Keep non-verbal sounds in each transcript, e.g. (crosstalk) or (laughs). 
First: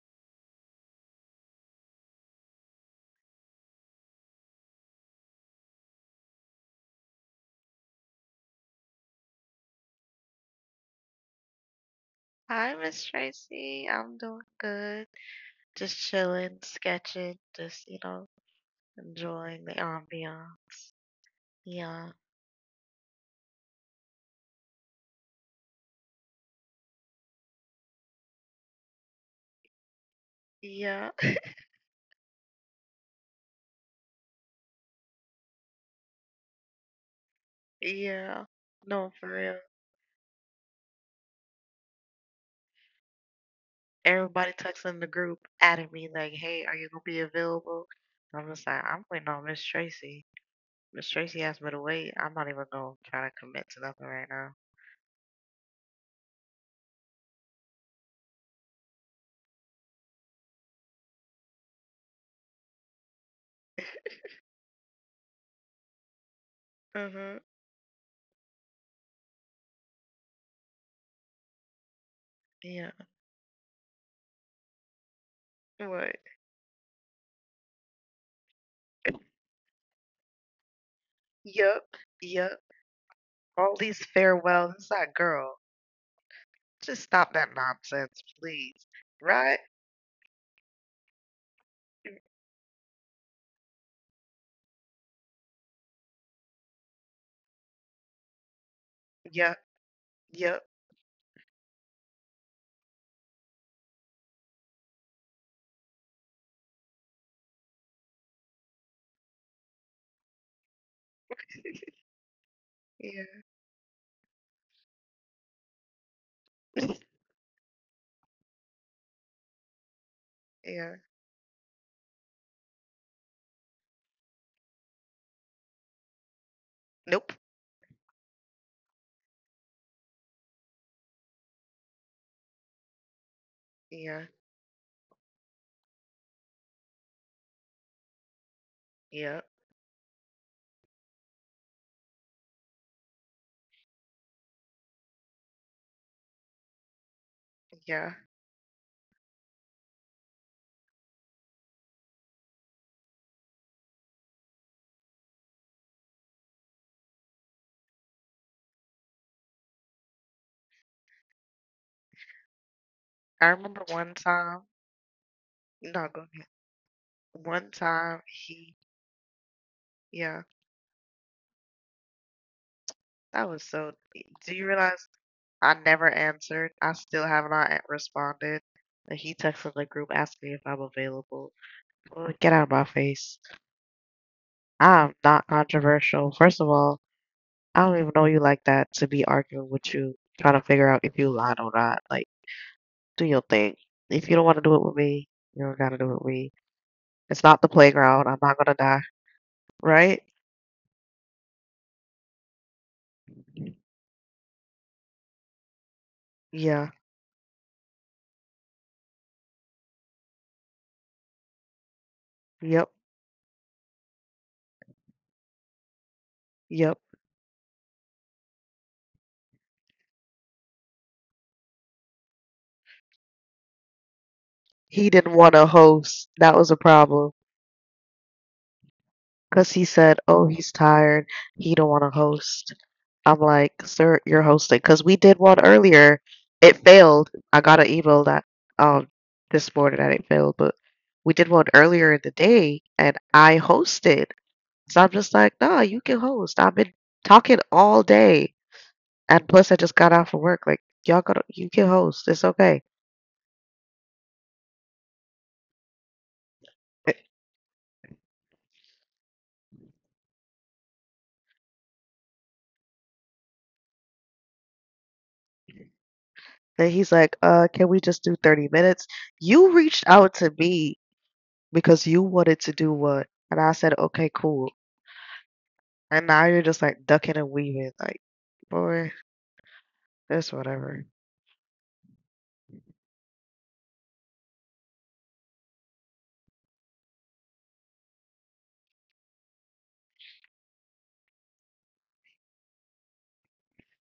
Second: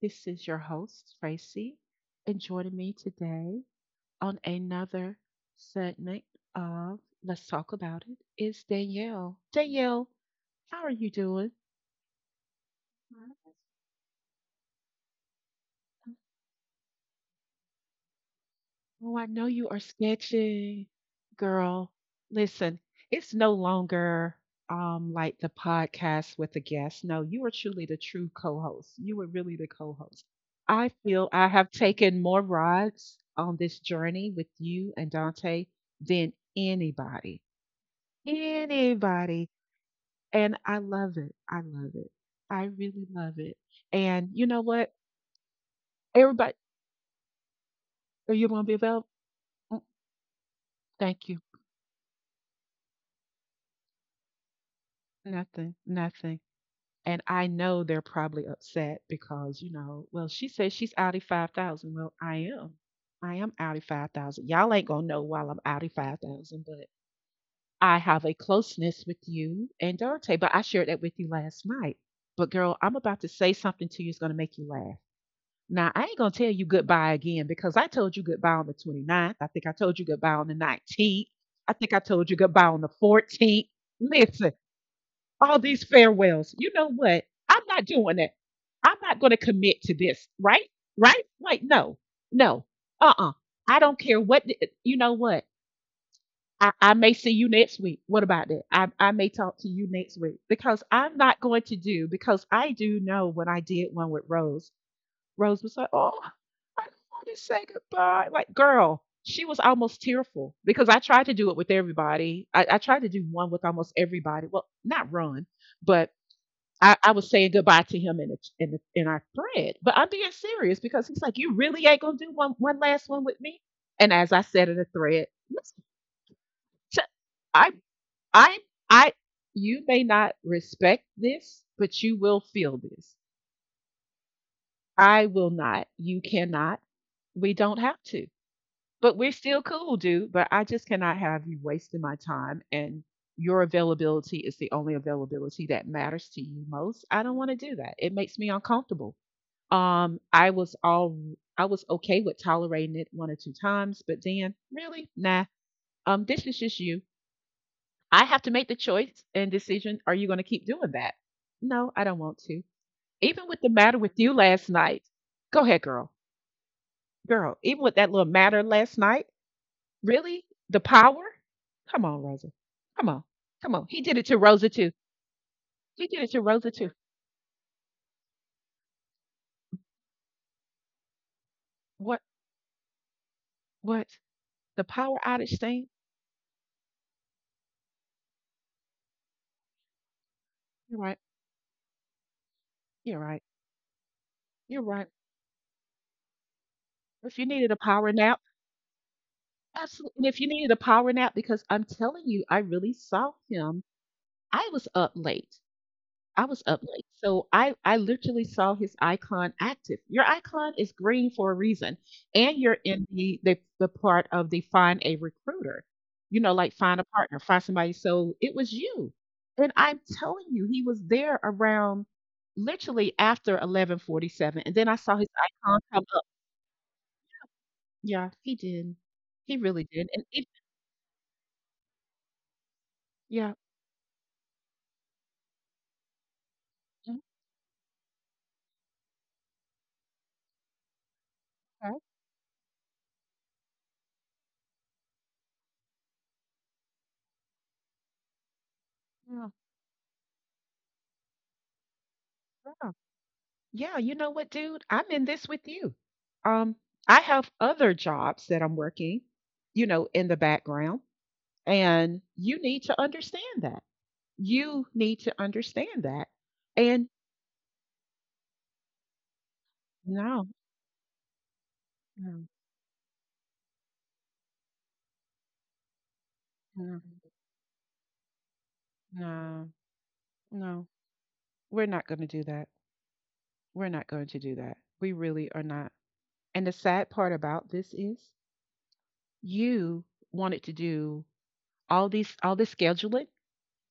This is your host, Tracy, and joining me today on another segment of Let's Talk About It is Danielle. Danielle, how are you doing? Hi, Miss Tracy. I'm doing good. Just chilling, sketching, Oh, I know enjoying you the are sketching. ambiance. Girl, Yeah, listen, it's no longer like the podcast with the guest. No, you are truly the true co-host. You are really the co-host. I yeah, feel I have taken more rides on this journey with you and Dante than anybody. (laughs) yeah. No, for Anybody. real. And I love it. I love it. I really love it. And you Everybody know texts what? in the group, adding me like, Everybody, hey, are you gonna be available? are I'm you just gonna be like, I'm available? waiting on Miss Mm. Tracy. Miss Thank you. Tracy asked me to wait. I'm not even gonna try to commit to nothing right now. Nothing. Nothing. And I know they're probably upset because, you know, well, she says she's outie 5,000. Well, I am. I am outie 5,000. Y'all ain't going to know while I'm outie 5,000, but Mm-hmm. I have a closeness with you and Dante, but I shared that with you last night. But girl, Yeah. I'm about to say something to you that's going to make you laugh. Now, I What? ain't going to tell you goodbye again because I told you goodbye on the 29th. I think I told you goodbye on the 19th. I Yep. think I told you Yep. goodbye on the 14th. All these Listen, farewells. It's that girl. all these farewells. You know Just what? stop that I'm not nonsense, doing it. please. I'm not going to Right? commit to this, right? Right? Like, no, Mm. no, uh, I don't care what, you know what? I may see you next week. What about that? I may Yep. talk to you next week Yep. because I'm not going to do, because I do know when I did one with Rose, Rose was like, oh, I don't want to say goodbye. Like, girl, she was almost tearful because I tried to do it with everybody. I tried to do Yeah. one with almost everybody. Well, not run, but I, (clears throat) (laughs) I was saying goodbye to him in the, in our thread, but I'm being serious Yeah. because he's like, "You really ain't gonna do one last one with me." And as I said in the thread, listen, Nope. I I I you may not respect this, but you will feel this. Yeah. I will not. You cannot. We don't have to. But we're Yeah. still cool, dude. But I just cannot have you wasting my time and your availability is the only availability that matters to you most. I don't want to do that. Yeah. It makes me uncomfortable. Um, I was all I was okay with tolerating it one or two times, but then really, nah. This is just you. I have to make the choice and decision. Are you going to keep doing that? No, I don't want to. I Even with the remember matter one with you time. last night. Go ahead, No, girl. go ahead. Girl, One even with that time little matter he. last night, Yeah. really? The power? Come on, Rosa. Come on. That was Come so. on. He did it to Do you Rosa too. realize I never He did it to answered? Rosa I too. still have not a- responded. And he texted the group asking me if I'm available. What Well, get out of my face. what? The I'm power not outage thing? controversial. First of all, I don't even know you like that to be arguing with you, trying to figure out You're if right. you lied or not. Like, do You're your right. thing. If you don't want to do it You're with right. me, you don't gotta do it with me. It's If you not the needed a power playground. I'm nap, not gonna die, right? absolutely. And if you needed a power nap, because I'm telling you, I really saw him. I was up late. I was up Yeah. late. So I literally saw his icon active. Your icon is green for a reason. And you're Yep. in the part of the find a recruiter, you know, like Yep. find a partner, find somebody. So it was you. And I'm telling you, he was there around literally after 1147. And then I He saw didn't his want to icon come host. up. That was a problem. Yeah, he did. He Because he really did. said, And "Oh, it, he's tired. He don't want to host." I'm yeah. like, "Sir, you're hosting." Because we did one earlier. It Mm-hmm. failed. I got an email that um this morning that it failed, but we did one earlier in the day, and I hosted. So I'm just like, "Nah, you can host." I've been talking all day, and Uh-huh. plus I just got out from work. Like, y'all gotta, you can host. It's okay. Yeah, you know what, dude? I'm in this with you. Um, I have other jobs that I'm working, you know, in the background, and you need to understand that. You need to understand that. And he's And like, can we just do 30 minutes?" You reached out to no, me because you no, wanted to do what? And I said, okay, cool. And now you're just like no, ducking and weaving. Like, boy, no, that's no, whatever. we're not going to do that. We're not going to do that. We really are not. And the sad part about this is you wanted to do all this scheduling,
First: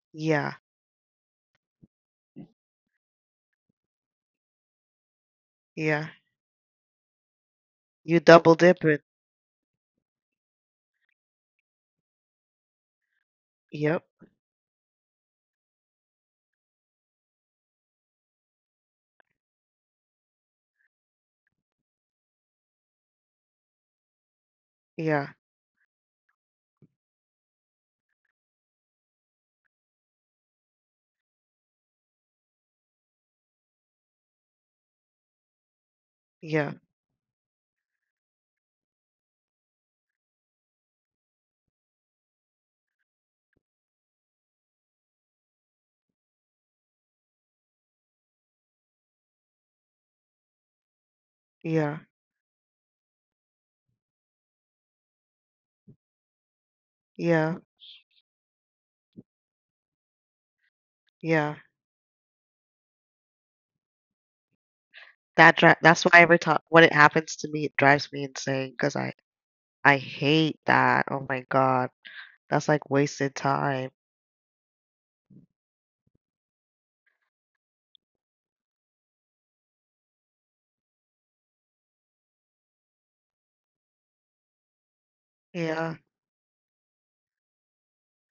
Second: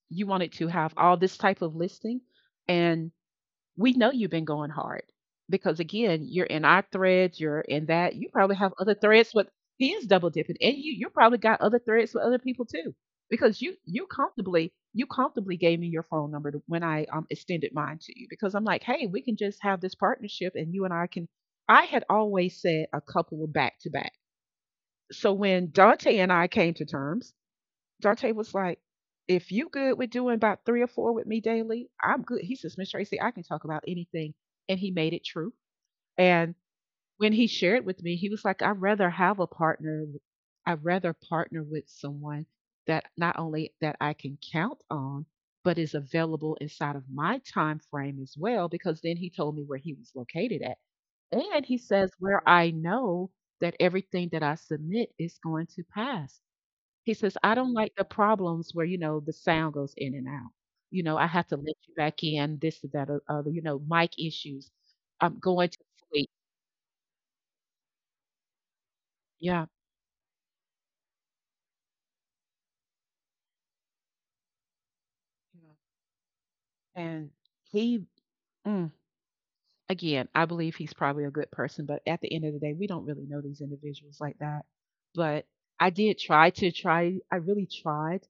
you wanted Yeah, to have all this type of listing, and we know you've been going hard because yeah. again you're in our threads, you're in that, You you double probably have other dipping. threads with, he is double dipping and you probably got other threads with other people too because you Yep. you comfortably, you comfortably gave me your phone number when I extended mine to you because I'm like, hey, we can just have this partnership and you and I can, I had always said a couple of back to back, so Yeah, when Dante and I came to terms, Darte was like, if you good with doing about three or four with me daily, I'm good. He says, Miss Tracy, I can talk about anything. And he made it true. And yeah, when he shared with me, he was like, I'd rather have a partner. I'd rather partner with someone that not only that I can count on, but is available inside of my time frame as well, because then he told me where he was located at. And he yeah, says where I know that everything that I submit is going to pass. He says, yeah, "I don't like the problems where, you know, the sound goes in and out. You know, I have yeah. to let you back in, this and that or other, you know, mic issues. I'm That going dri- to that's why sleep." every time when it happens to me, it drives me insane because I Yeah. I hate that. Oh my God, that's like wasted time. Yeah. And he, mm, again, I believe he's probably a good person, but at the end of the day, we don't really know these individuals like that. But I Yeah, did try, I really tried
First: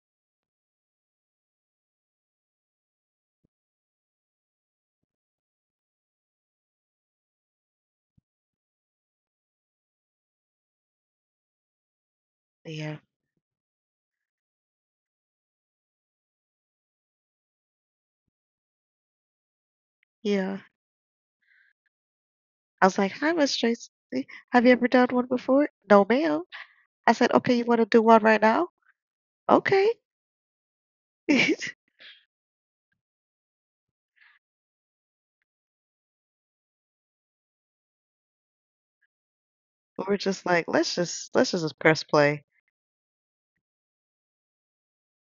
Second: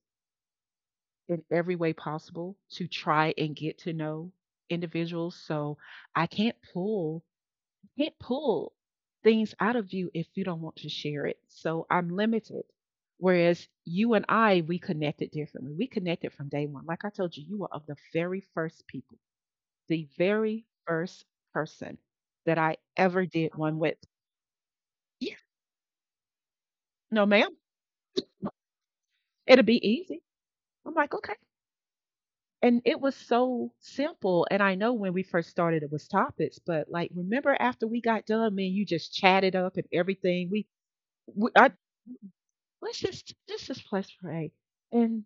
in every way possible to try and get to know individuals. So I can't pull, can't pull things out of you if you don't want to share it. So I'm limited. yeah, Whereas you and I, we connected differently. We connected from day one. Like I told you, you were of the very first people, the yeah. very first person that I I was like, ever hi, did Miss one Tracy. with. Have you ever done one Yeah, before? No, ma'am. I no, said, okay, ma'am, you want to do one right now? it'll be Okay. easy. I'm like, (laughs) okay. We're And it was so simple. And I know when we first started, it was topics, but like, remember after we got done, man, you just chatted up and just everything. Like, "Let's just we I, press play." let's just play spray. And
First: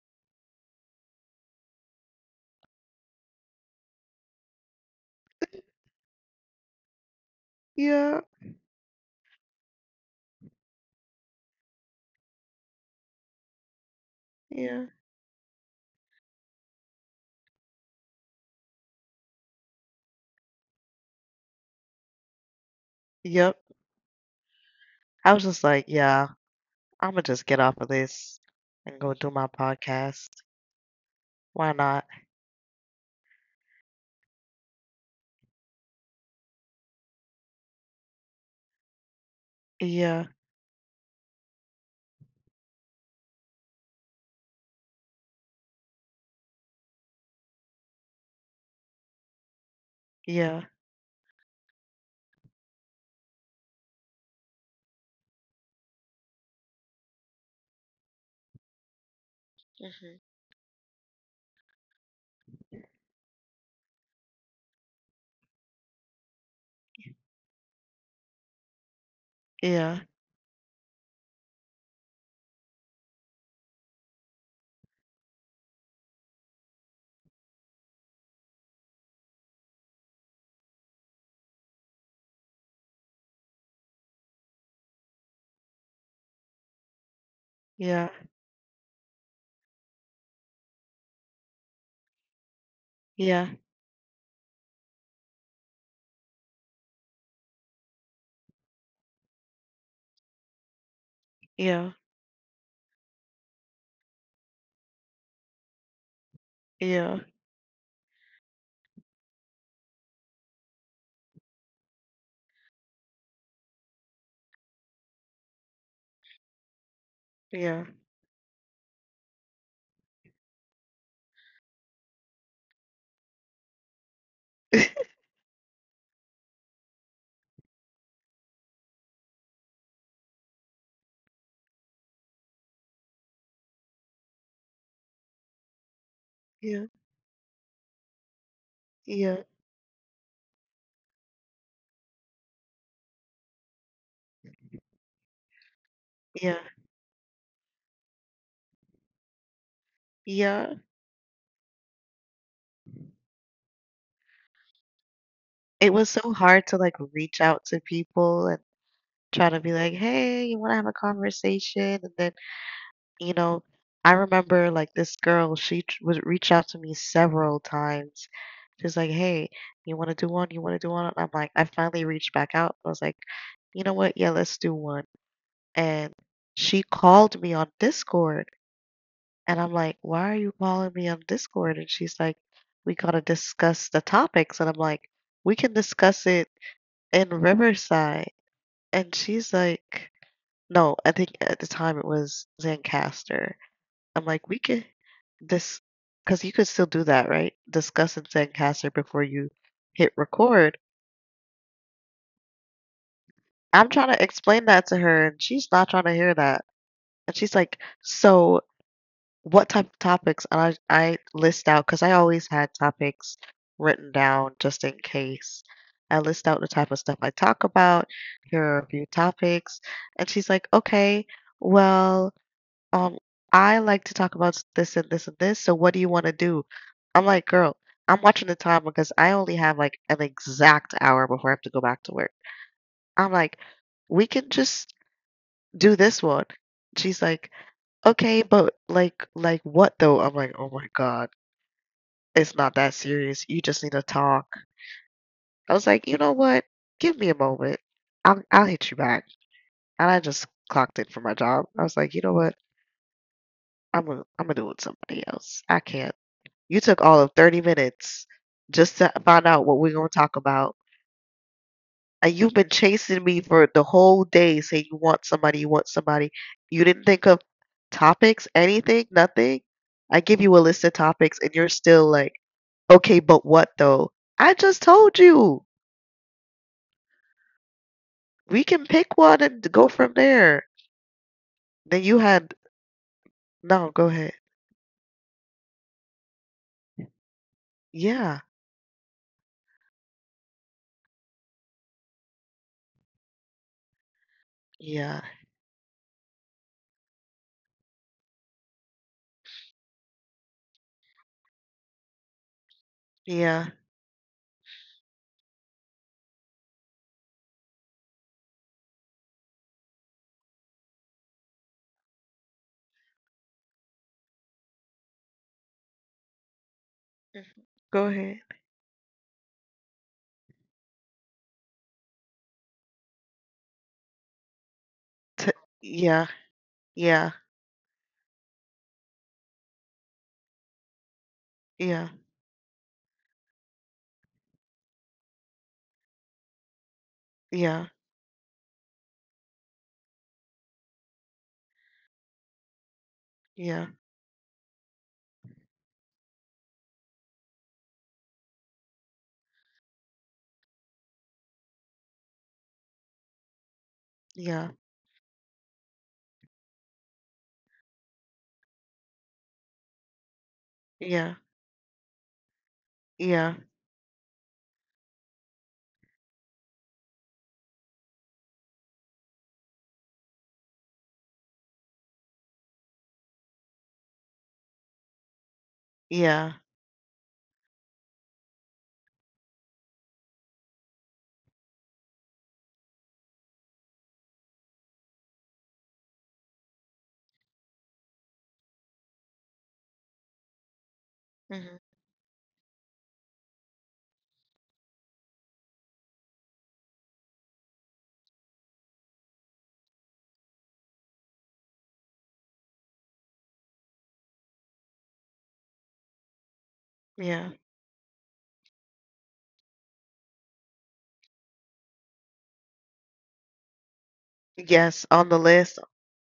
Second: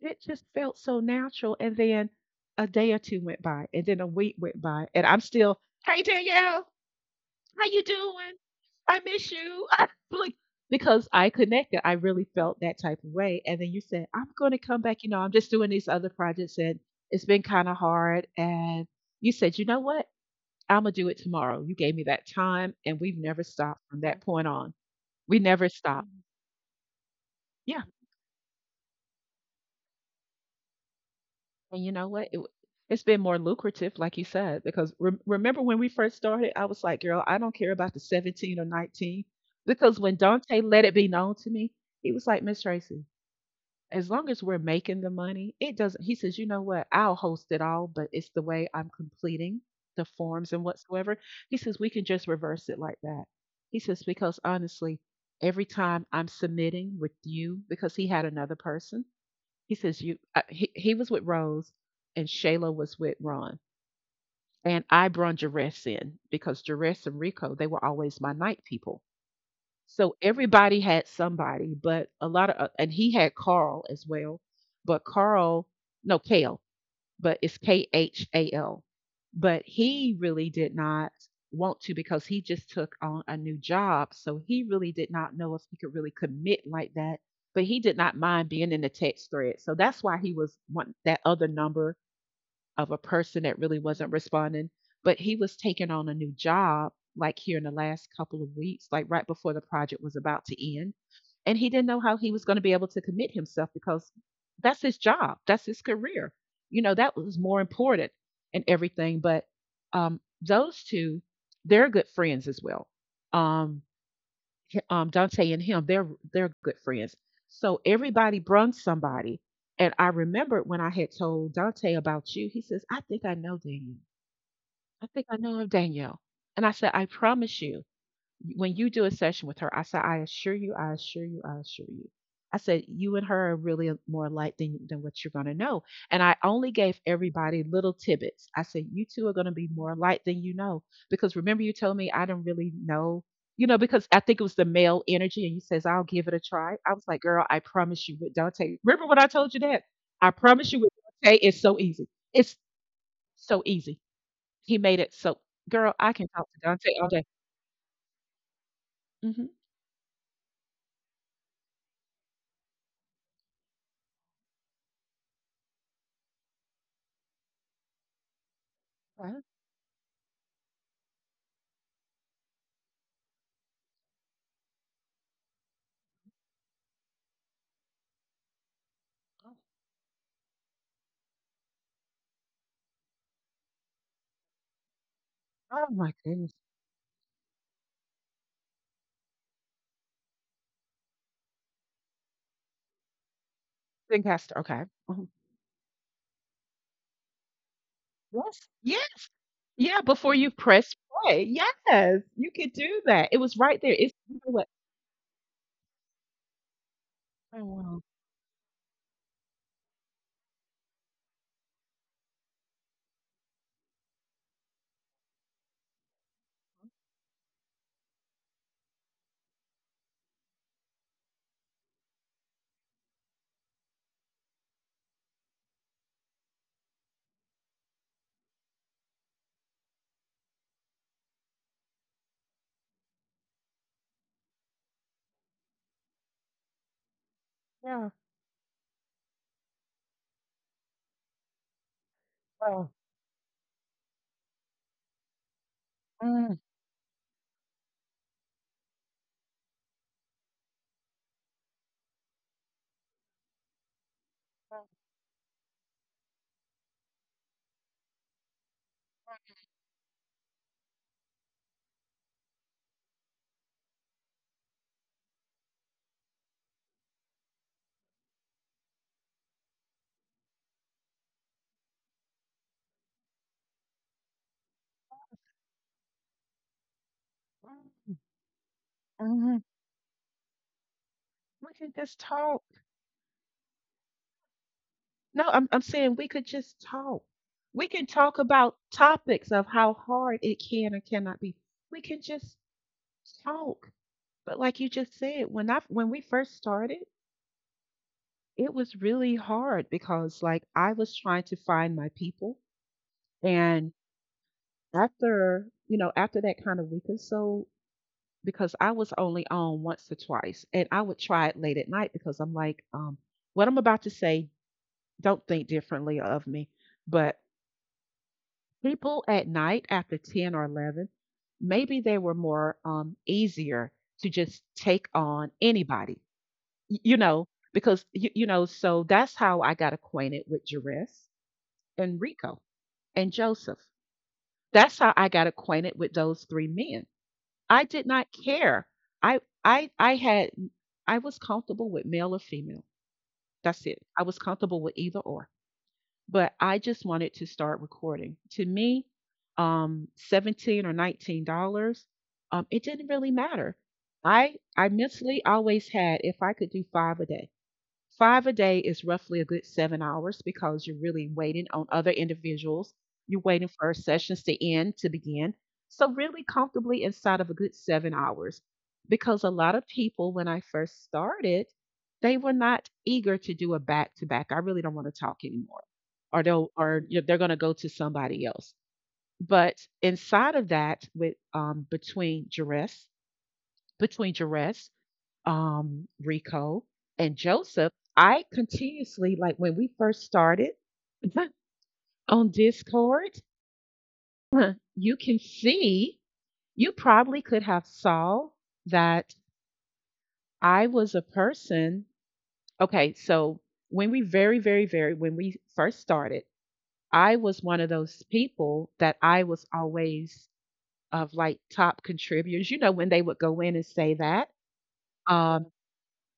it just felt so natural. And then a day or two went by, and then a week went by, and I'm still, hey Danielle, how you Yeah, doing? I miss you. (laughs) Like, because I connected, I really felt that type of way. And then you said, I'm going to come yeah. back. You know, I'm just doing these other projects, and it's been kind of hard. And you said, you know what? I'm gonna do it tomorrow. You gave me that time, and we've never Yep. stopped from that point on. I We was just never like, stopped. Mhm. "Yeah, Imma just get off Yeah, of this and go do my podcast. Why and you not?" know what? It, it's been more lucrative, like you said, because remember when we first started, I was like, girl, I don't care about the 17 or 19. Because when Yeah, Dante let it be known to me, he was like, Miss Tracy, as long as we're making the money, it doesn't, he says, you know what? I'll host it all, but it's the way I'm completing the forms yeah. and whatsoever. He says, we can just reverse it like that. He says, because honestly, every time I'm submitting with you, because he had another person, he says you. Mhm. He, was with Rose, and Shayla was with Ron, and I brung Jerez in because Jerez and Rico, they were always my night people. Yeah, So everybody had somebody, but a lot of and he had Carl as well, but Carl, no, Kale, but it's Khal. But he really did not want to because he just took on a new job. So he really did not know if he could really commit like that. But he did yeah, not mind being in the text thread. So that's why he was wanting that other number of a person yeah, that really wasn't responding, but he was taking on a new job like here in the last couple of weeks, like right before the project was about to end. And he didn't yeah, know how he was going to be able to commit himself because that's his job, that's his career. You know, that yeah, was more important and everything. But those two, they're good friends as well. Um, Dante and him, they're good friends. So yeah. everybody brung somebody, and I remembered when I had told Dante about you. He says, "I think I know Danielle. I think (laughs) I know of Danielle." And I said, "I promise you, when you do a session with her," I said, I assure you, I assure you, I assure you. I said, you and her are really more alike than, what you're going to know. And I only Yeah, gave everybody little tidbits. I said, you two are going yeah, to be more alike than you know. Because remember, you told me I didn't really know, because I think it was the male energy. And you says, I'll give it a yeah, try. I was like, girl, I promise you with Dante. Remember when I told you that? I promise you yeah. with Dante, it's so easy. It's so easy. He made it so, girl, It I was can so talk to hard to, Dante like, all day. reach out to people and Hmm. try to be like, "Hey, you wanna have a conversation?" And then you know, I remember like this girl, would reach out to me several times. She's like, hey, you want to do one? You want to do one? I'm like, I finally reached back out. I was like, you know what? Yeah, let's do one. And she called me on Discord. And I'm like, why are you calling me on Discord? And she's like, we got to discuss the topics. And I'm like, we can Oh my discuss goodness. it in Riverside. And she's like, no, I think at the time it was Lancaster. I'm Zencastr, like, we okay. could Mhm. this because you could still do that, right? Discuss in Yes, Zencaster yes. before you Yeah, hit before you record. press play. Yes, you could do that. It was right there. I'm It's trying to you know what? explain that to her, and she's not trying to hear that. And Oh, she's like, wow. "So, what type of topics?" And I list out because I always had topics written down just in case. I list out the type of stuff I talk about. Here are a few topics, and she's like, "Okay, well." um, I like to talk about this and this and this. So what do you want to do? I'm like, girl, I'm watching the time because I only have like an exact hour before I have to go back to work. I'm like, we can just do this one. She's like, Yeah, okay, but like what though? I'm like, oh my God, it's not wow. that serious. You just need to talk. I was like, you know Mm, what? Give me a moment. I'll hit you back. And I just clocked in for my job. I was like, you know what? I'm gonna do it with somebody else. I can't. You took all of 30 minutes just to find out what we're going to talk about. And you've been chasing me for the whole day saying you want somebody, you want somebody. You didn't think of topics, anything, nothing. I give you a list of topics and you're still like, okay, but what though? I just told you mm, we can pick one mhm. and go from there. We could Then just you talk. had, no, go ahead. No, I'm saying we could just talk. We can talk Yeah, about topics of how hard it can or cannot be. We can just talk. But like you just yeah, said, when I when we first started, it was really hard because like I was trying to find my people. yeah. After after that kind of week or so, because I was only on once or twice and I would try it late at night because I'm like, what I'm about to say, don't think differently of me, but Mhm. Go ahead. people at night after 10 or 11, maybe they were more easier to just take on T- anybody. yeah, You yeah, know, because so that's how I got acquainted with Jerez yeah, and Rico and Joseph. That's how I got acquainted with those three men. I yeah, did not care. I had, I was comfortable with male or female. That's yeah, it. I was comfortable with either or. But I just wanted to start recording. To me, $17 or $19, it didn't really matter. I yeah. I mentally always had, if I could do 5 a day. Five a day is roughly a good 7 hours because you're really Yeah. waiting on other individuals. You're Yeah. waiting for sessions to end to begin. So, really comfortably inside of a good 7 hours. Because a lot of people, when I first started, they were not eager to do a back to back. I really don't want to talk anymore. Or Yeah. they'll, or you know, they're going to go to somebody else. But inside of that, with between duress, between duress, Rico and Joseph, I continuously, like when we first started (laughs) Hmm. on Discord, you can see, you probably could have saw that I was a person. Okay, so when we when we first started, I Yeah. was one of those people that I was always of like top contributors. You know, when they would go in and say that. Yes, on the Um, list.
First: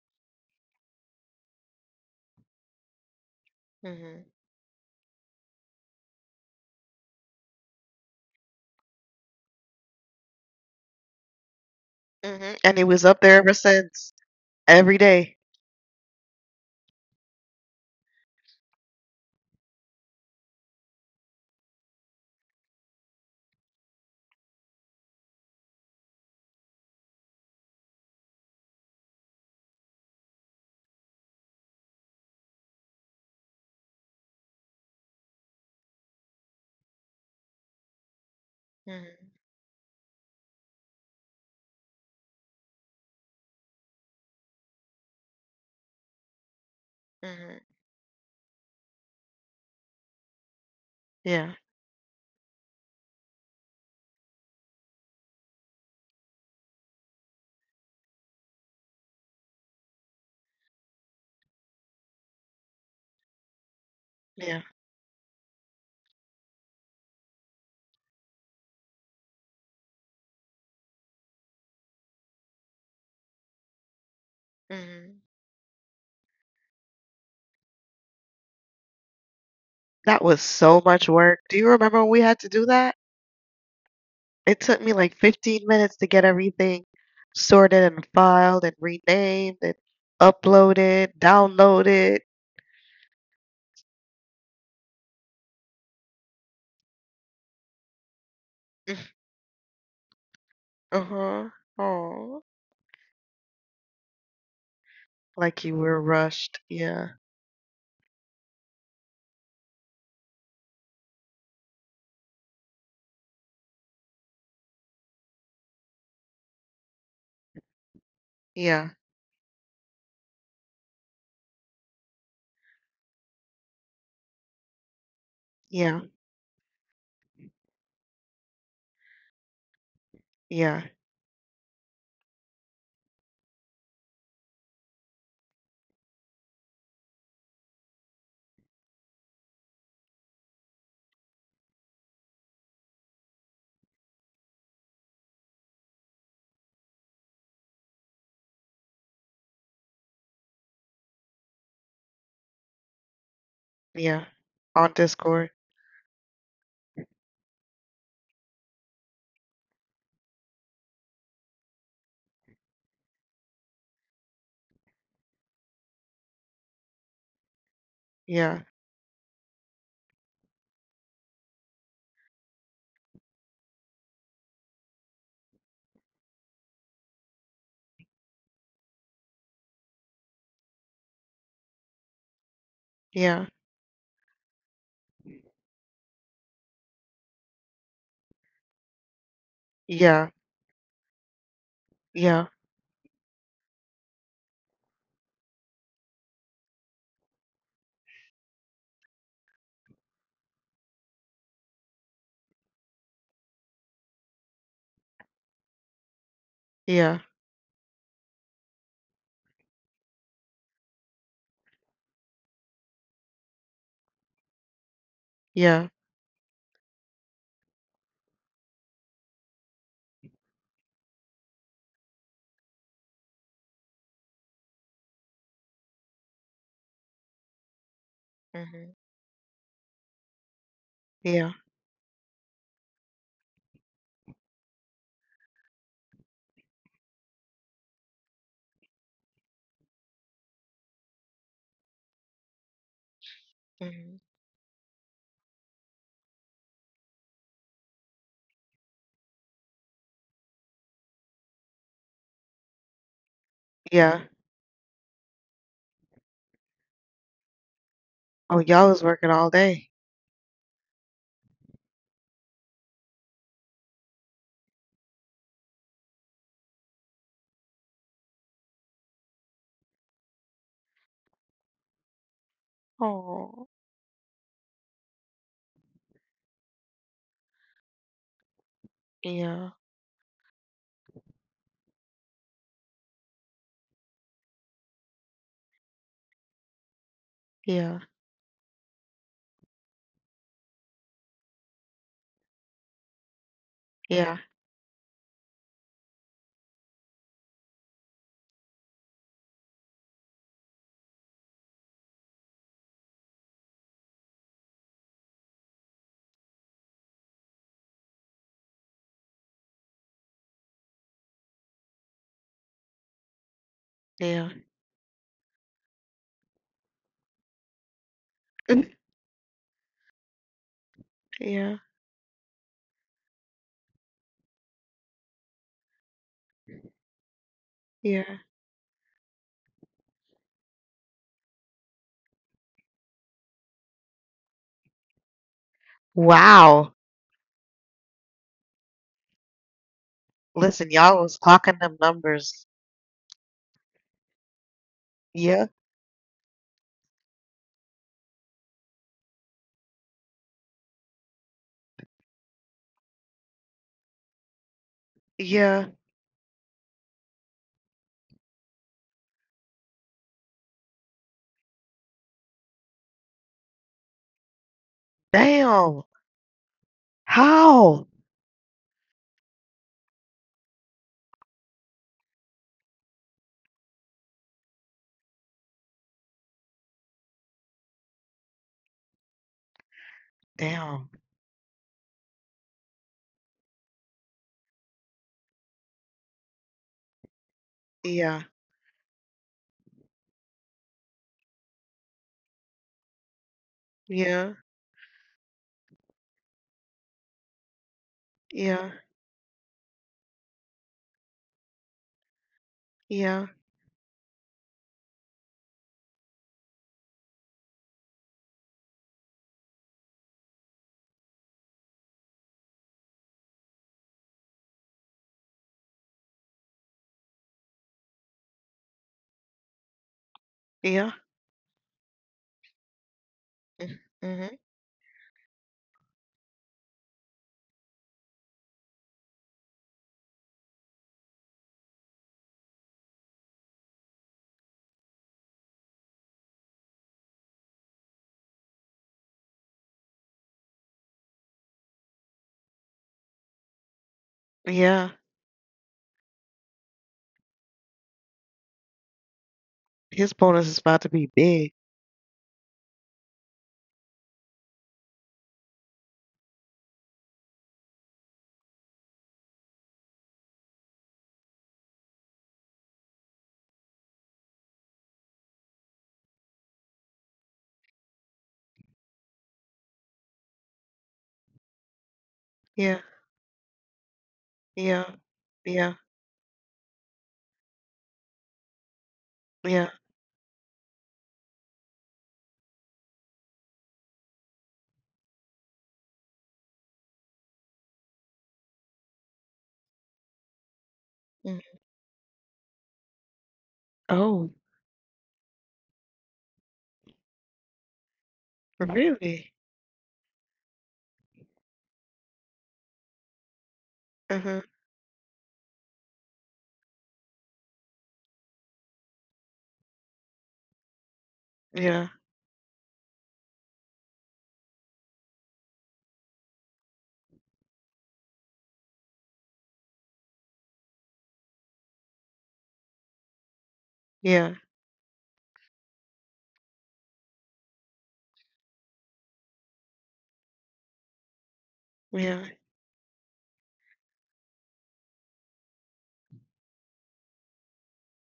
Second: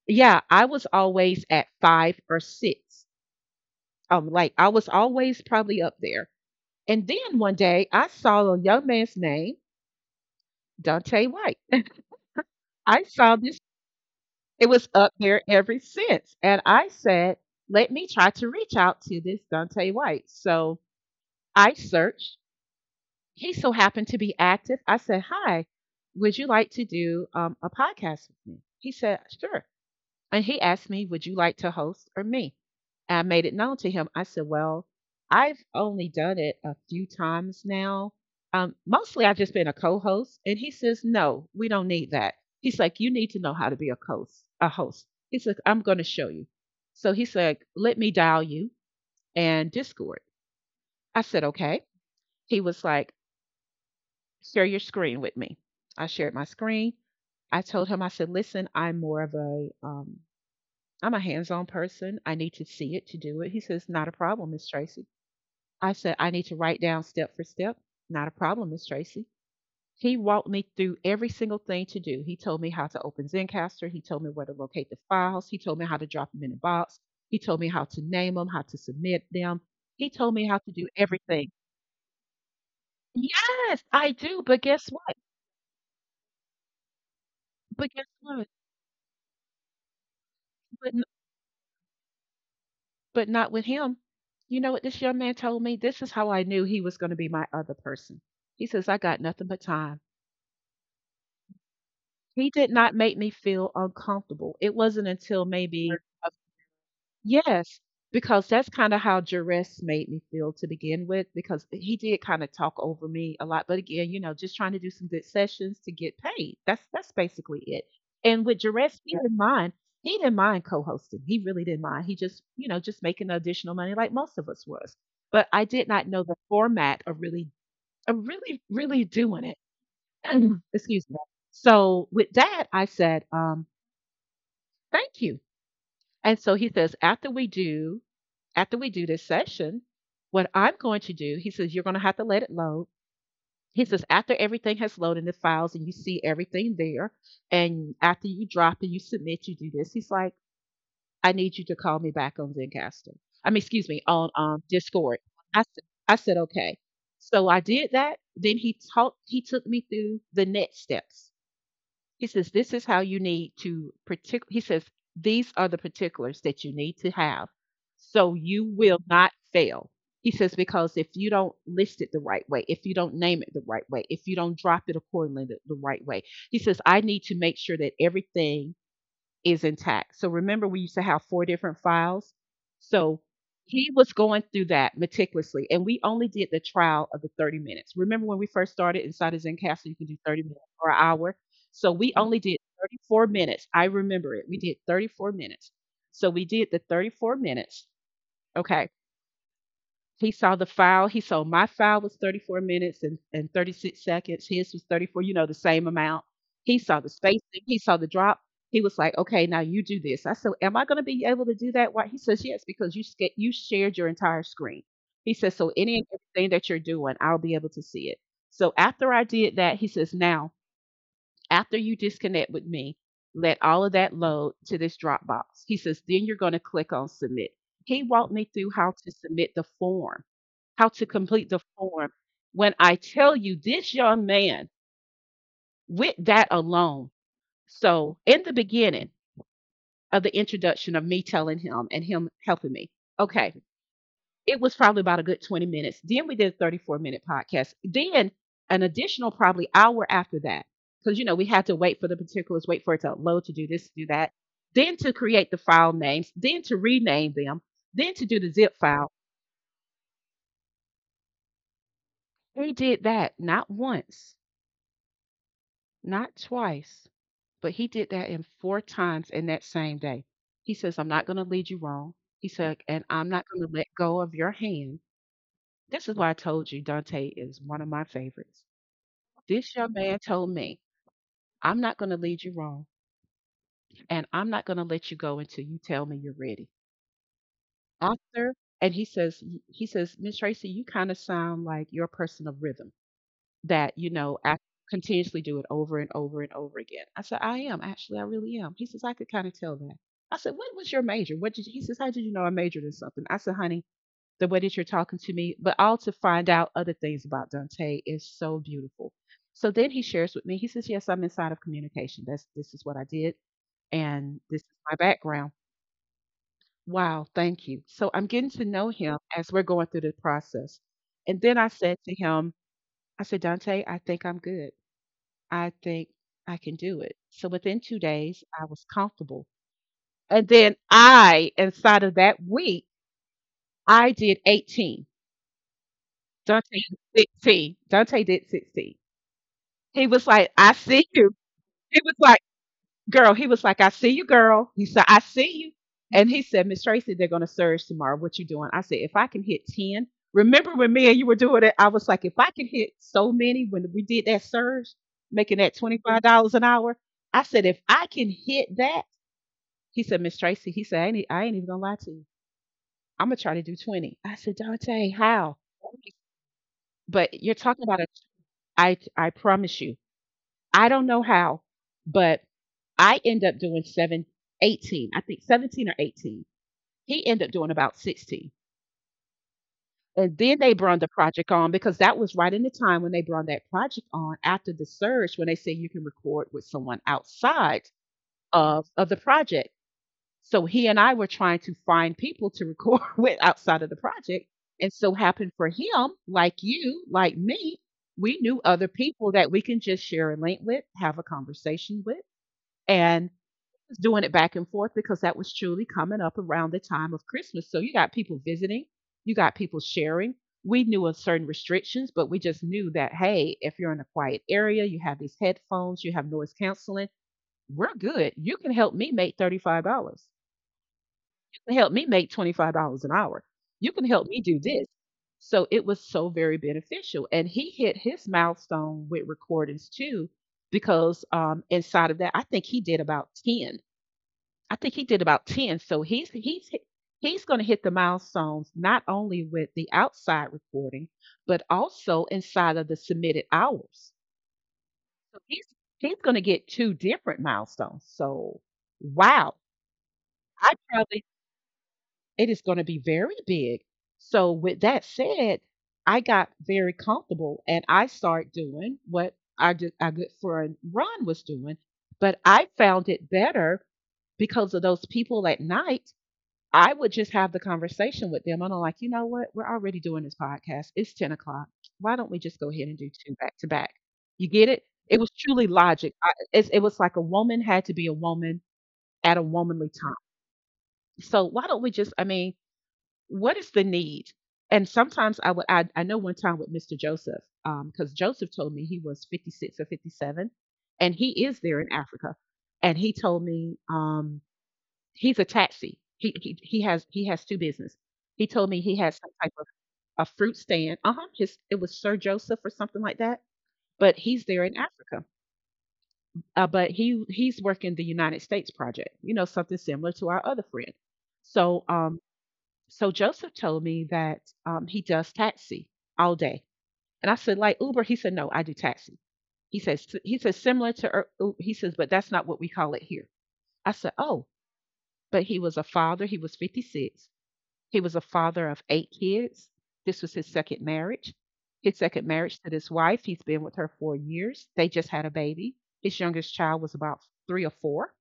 yeah, I was always at 5 or 6. Hmm. Like I was always probably up there. And then one day I saw a young man's name, Dante White. And it I was up saw there ever this, since, it was every up day. there ever since. And I said, let me try to reach out to this Dante White. So I searched. He so happened to be active. I said, hi, would you like to do a podcast with me? He said, sure. And he asked me, would you like to host or me? And I made it known to him. I said, well, I've only done it a few times now. Mostly Mm-hmm. I've just been a co host. And he says, no, we don't need that. He's like, you need to know how to be a host, a host. He said, I'm gonna show you. So he said, Mm-hmm. let me dial you and Discord. I said, Yeah. okay. He was like, share your screen with me. I shared my screen. I told him, I said, listen, I'm more of a I'm a hands on person. I need to see it to do it. He says, not a problem, Yeah. Miss Tracy. I said, I need to write down step for step. Not a problem, Miss Tracy. He walked me through every single thing to do. He told me how to open Zencaster. He told me where to locate the Hmm. files. He told me how to drop them in a box. He told me how to name them, how to submit them. He That told was me how to so do much work. everything. Do you remember when we had to do that? Yes, I do. It But took guess me like what? 15 minutes to get everything sorted But and guess what? filed and renamed and But uploaded, downloaded. Not with him. You know what this young man told me? This is how I knew he was going to be my other person. He says, I got (laughs) nothing but time. Uh-huh. Oh, He did not make me feel uncomfortable. It wasn't until like you maybe, were rushed. Yeah. yes, because that's kind of how duress made me feel to begin with, because he did kind of talk over me a lot. But again, you know, just trying to do some good sessions to get paid. That's basically it. And with Yeah. duress, he, yeah, didn't mind. He didn't mind co-hosting. He really didn't mind. He just, you know, just making additional money like most of us was. But I did Yeah. not know the format of really, of really doing it. (clears throat) Yeah. Excuse me. So with that, I said, thank you. And so he says, after we do this session, what I'm going to do, he says, you're going to have to let it load. He says, after everything has loaded in the files and you see everything there, and after you drop and you submit, you do this. He's like, I need you to call me back on Zencastr. I mean, excuse me, Yeah. on On Discord. Discord. I said, okay. So I did that. He took me through the next steps. He says, this is how you need to particular." He says, these are the particulars that you need to have so you Yeah. will not fail. He says, because if you don't list it the right way, if you don't name it the right way, if you don't drop it accordingly the right way, he says, I need to make sure that everything is intact. So remember, we used to have 4 different files. So Yeah. he was going through that meticulously, and we only did the trial of the 30 minutes. Remember when we first started inside of Zencastr, you can do Yeah. 30 minutes or an hour. So we only Yeah. did 34 minutes. I remember it. We did 34 minutes. So we did the 34 minutes. Okay. He saw the file. He saw my file was 34 minutes and, 36 seconds. His was 34, you know, the same amount. He saw the Yeah. spacing. He saw the drop. He was like, okay, now you do this. I said, am I going to be able to do that? Why? He says, yes, because you shared your entire screen. He says, so Yeah. any and everything that you're doing, I'll be able to see it. So after I did that, he says, now after you disconnect with me, let all of that load to this Dropbox. He says, then you're going to click on submit. He walked me through how Mhm. to submit the form, how to complete Yeah. the form. When I tell you this young man, with that alone, so in the beginning of the introduction of me telling him and him helping me, okay, Mhm. it was probably about a good 20 minutes. Then we did a 34-minute podcast. Then an additional probably hour after that. Because you know, we had to wait for the particulars, wait for it to load to do this, to do Yeah. that, then to create the file names, then to rename them, then to do the Oh, zip y'all is file. working all day. He did that not once, not twice, but he did that in 4 times in that same day. He says, I'm not gonna lead you wrong. He said, and I'm not gonna Oh. let go of your hand. This is why I told you Dante is one of my favorites. Yeah. This young man told me, "I'm not gonna lead you wrong, and I'm not gonna let you go until you tell me you're ready." Yeah. After And he says, "Miss Tracy, you kinda sound like you're a person of rhythm that, you know, Yeah. I continuously do it over and over and over again." I said, "I am, actually, I really am." He says, "I could kinda tell that." I said, "What was your major? What did you" he says, "How did you know I majored in something?" I said, "Honey, the way that you're talking to me, but all to find out other things about Dante is so beautiful. So then he shares with me, he says, yes, I'm inside of communication. That's this is what I did and Yeah. this is my background. Wow, thank you. So I'm getting to know (laughs) him as we're going through the process. And then I Yeah. said to him, I said, Dante, I think I'm good. I think I can do it. So within two Yeah. days, I was comfortable. And then inside of that week, I did 18. Dante Wow. did 60. Dante did 60. He was like, I Listen, see y'all you. was clocking them He was like, numbers. girl, he was like, I see you, girl. He said, I see Yeah. you. And he said, Miss Tracy, they're going to surge tomorrow. What you doing? I said, if I can hit 10. Remember when me and you were doing it? I was like, if I can hit so many when we did that surge, making that Yeah. $25 an hour. I said, if I can hit that, he said, Miss Tracy, he said, I ain't even going to lie to you. I'm going to try to do 20. I said, Dante, how? Damn. But you're talking about a, How? I promise you, I don't know how, but I end up doing seven, 18. I think 17 or 18. He ended up doing about 16. And then they brung the Damn. project on because that was right in the time when they brung that project on after the surge when they said you can record with someone outside Yeah. Of the project. So he and I were trying to find people to record (laughs) with outside of the project. Yeah. And so happened for him, like you, like me, we knew other Yeah. people that we can just share a link with, have a conversation with, and Yeah. doing it back and forth because that was truly coming up around the time of Christmas. So you got people visiting, you got people sharing. We knew of certain restrictions, but we just knew that, hey, if you're in a quiet area, you have these headphones, you have noise canceling, we're good. You can help me make $35. Yeah. You can help me make $25 an hour. You Mm-hmm. can help me Mm-hmm. do this. So it was so very beneficial. And he hit his milestone with recordings too, because inside of that, I think he did about 10. So he's he's going to hit the milestones not only with the outside recording, but also inside of the submitted hours. Yeah. So he's going to get two different milestones. So wow, His bonus I is about to probably be big. it is going to be very big. So with that said, I got very comfortable and I start doing what our, our good friend Ron was doing, but I found it better because of those people at night I would just have the conversation with them. And I'm like, you know what? We're already doing this podcast. It's 10 o'clock. Why don't we just go ahead and Yeah. do two back to back? You get it? It Yeah, was truly yeah, logic. It was like a woman had to be a woman at a womanly yeah. time. So why don't we just, I mean, what is the need? And sometimes I know one time with Mr. Joseph, because Joseph told me he was 56 or 57, and he is there Mm. in Africa. And he told me, Oh, he's a taxi. He has two business. He told me he has some really? type of a fruit stand. Uh huh. His it was Sir Joseph or something like that. But he's Uh-huh. there in Africa. But he's working the United States project. You know something similar to our other friend. So Yeah, so Joseph told me that he does taxi all day. And I said like Uber. He said no, I do taxi. He says similar to he says but that's not what we call it here. I said oh yeah, but he was a father. He was a father of 8 kids. This was his 2nd marriage. His 2nd yeah, marriage to this wife, he's been with her for years. They just had a baby. His youngest child was about 3 or 4,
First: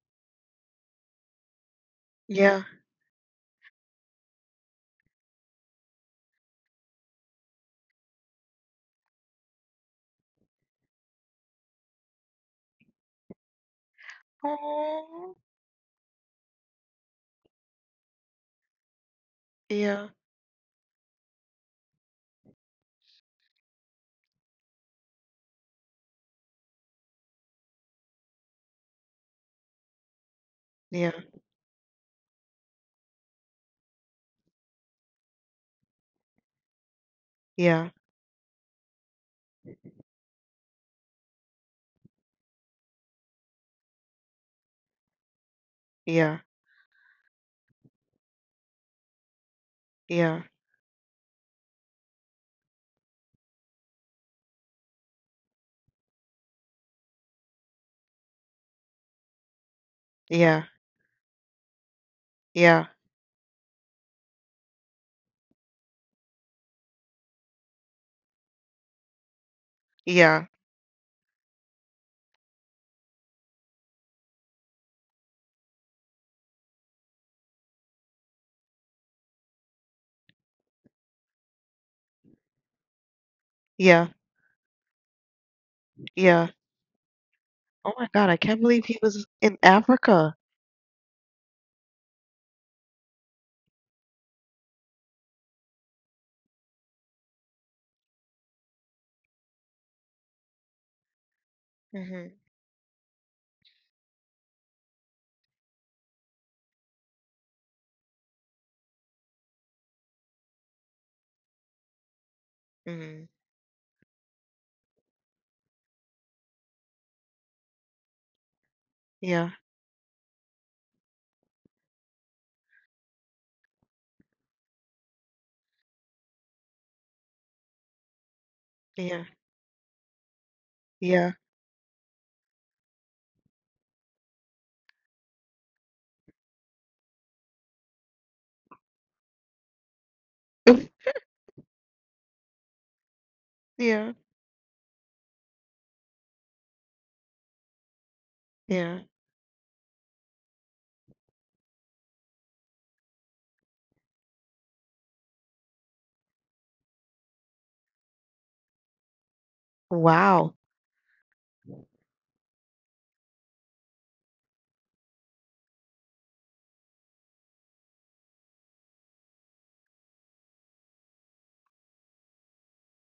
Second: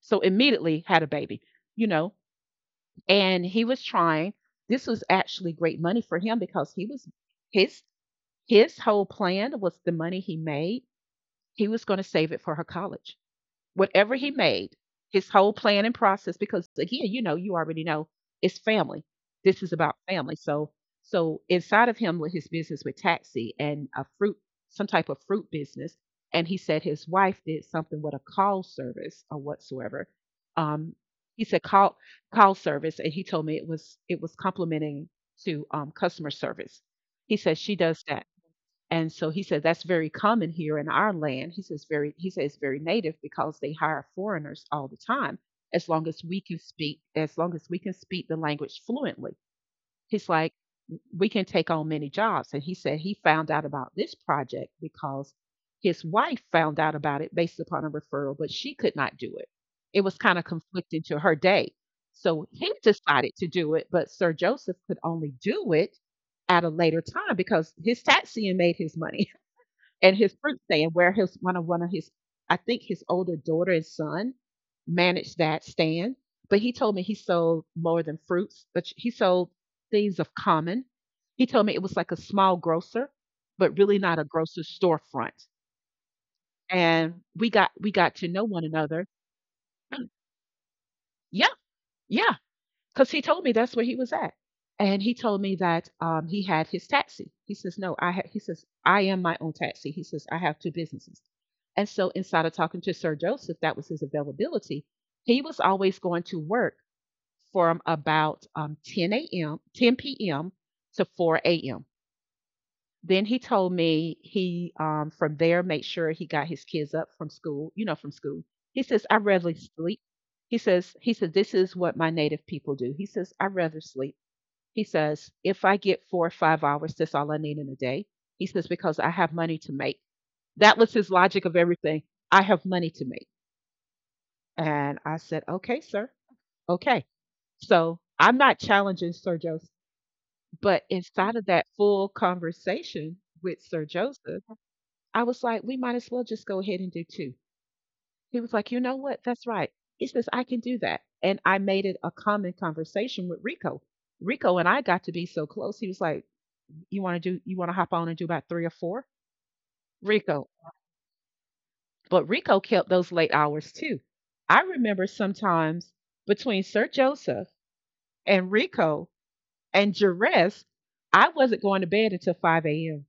so immediately had a baby, you know, yeah. and he was trying this was actually great money for him because he was his his whole plan was the money he made, he was gonna save it for her college whatever he made, his Oh, whole plan and process, because again, you know, you already know it's family. This is about yeah, family. So inside of him with his business with taxi and a fruit, some type of fruit business, and he said his wife did something with a call service or whatsoever. Um, yeah, he said call service, and he told me it was complimenting to customer service. He said she yeah, does that and so he said that's very common here in our land. He says very native because they hire foreigners all the time yeah, as long as we can speak the language fluently. He's yeah, like we can take on many jobs and he said he found out about this project because his wife found out about it based upon a referral but she could not do it. It was kind of yeah, conflicting to her day. So he yeah, decided to do it, but Sir Joseph could only do it at a later time because his taxiing made his money and his yeah, fruit stand where his one of his I think his older daughter and son managed that stand. But he told me he sold more than fruits, but he sold things of common. He told me it was like a small grocer, but really yeah, not a grocer storefront. yeah. And we Oh my got to God, I know one can't believe he another. was in (clears throat) Africa. Yeah, yeah, because he told me that's where he was at. And he told me that he had his taxi. He says, "No, he says I am my own taxi." He says, "I have two businesses." And so, Mm-hmm. inside of talking to Sir Joseph, that was his availability. He was always going to work from about 10 a.m., 10 p.m. to 4 a.m. Then Mm-hmm. he told me from there, made sure he got his kids up from school, you know, from school. He says, I rather Yeah, sleep. He said, this is what my native people do. He says, I rather sleep. He says, if I get 4 or 5 hours, that's all I need in a day. He says, because I yeah, have money to make. That was his yeah, logic of everything. I have money to make. And I said, okay, sir. Okay. So I'm not challenging Sir Joseph, but (laughs) inside of that full conversation with Sir yeah, Joseph, I was like, we might as well just go ahead and do two. He was like, you know yeah. what? That's right. He says, I can do that. And I made it a common conversation with Rico. Rico and I got to be so close. He was like, you want to hop on and do about three or four? Rico. Wow. But Rico kept those late hours too. I remember sometimes between Sir Joseph and Rico and Jerez, I wasn't going to bed until 5 a.m.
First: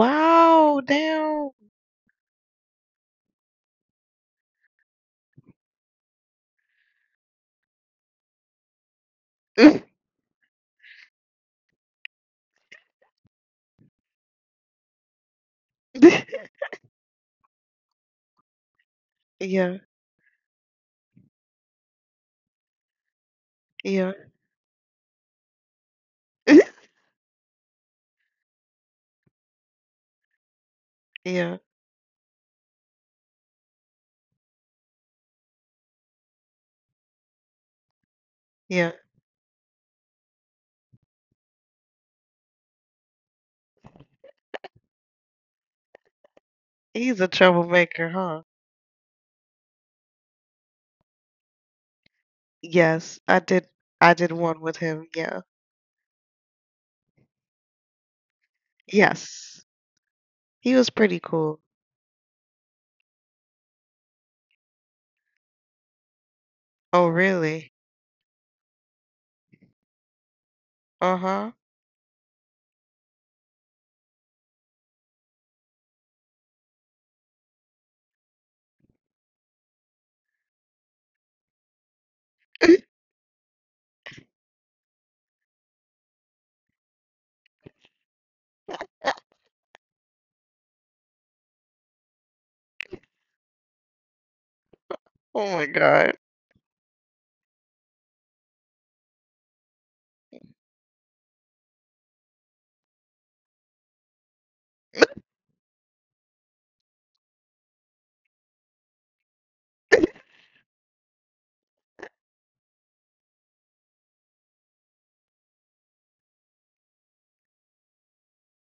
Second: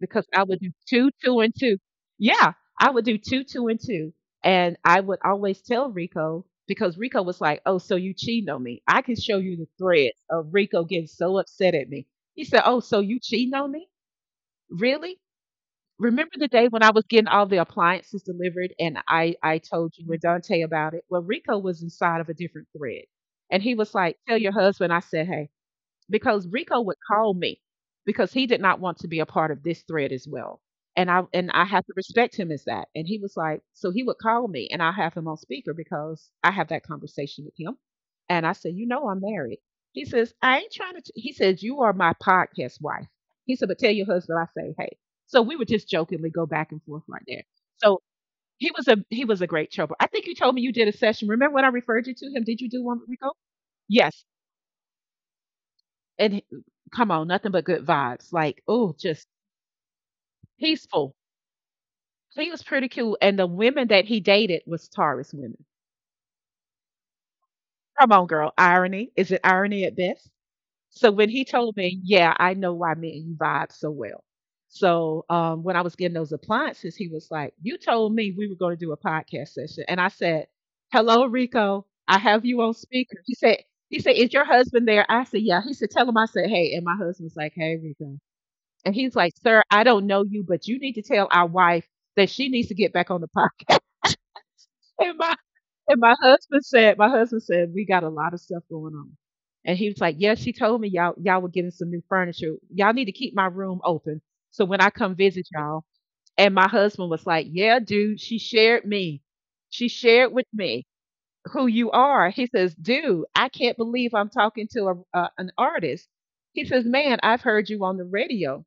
because I would do two, two, damn. and two. Yeah, I would do two, two, and two. And I would always tell Rico because Rico was like, oh, so you cheating on me. I can show you the (laughs) threads of Rico getting so upset at me. He said, oh, so you cheating on me? Really? Remember the day when I was getting all the appliances delivered and I Yeah, told you and Dante about it? Well, Rico was inside of a different thread. And he was yeah, like, tell your husband I said, hey, because Rico (laughs) would call me because he did not want to be a part of this thread as well. And yeah, I have to respect him as that. And he was like, so he would call me and I have him on speaker because I have that conversation with him. And I said, you yeah. know I'm married. He says, "I ain't trying to t-" he says, "You are my podcast wife." He said, but tell your husband I say, hey. So we would just jokingly go back and forth He's right a there. So troublemaker, huh? He was a great trouble. I think you told me you did a session. Remember when I referred you to him? Did you do one with Yes, Rico? I did. I Yes. did one with him. Yeah. And he come on, nothing but good vibes. Like, oh, just Yes. He was peaceful. pretty cool. He was pretty cool. And the women that he dated was Taurus women. Oh, really? Come on, girl. Irony. Is it irony at best? So when he Uh-huh. told me, yeah, I know why me and you vibe so well. So when I was getting those appliances, he was like, you told me we were going to do a podcast session. And I said, hello, Rico. I have you on speaker. He said, is your husband there? I said, yeah. He said, tell him I said, hey. And my husband's like, hey, Rico. And he's like, sir, I don't know you, but you need to tell our wife that she needs to get back on the podcast. (laughs) And my Oh my and God. My husband said, we got a lot of stuff going on. And he was like, yeah, she told me y'all were getting some new furniture. Y'all need to keep my room open. So when I come visit y'all. And my husband was like, yeah, dude, she shared me. She shared with me who you are. He says, dude, I can't believe I'm talking to an artist. He says, man, I've heard you on the radio.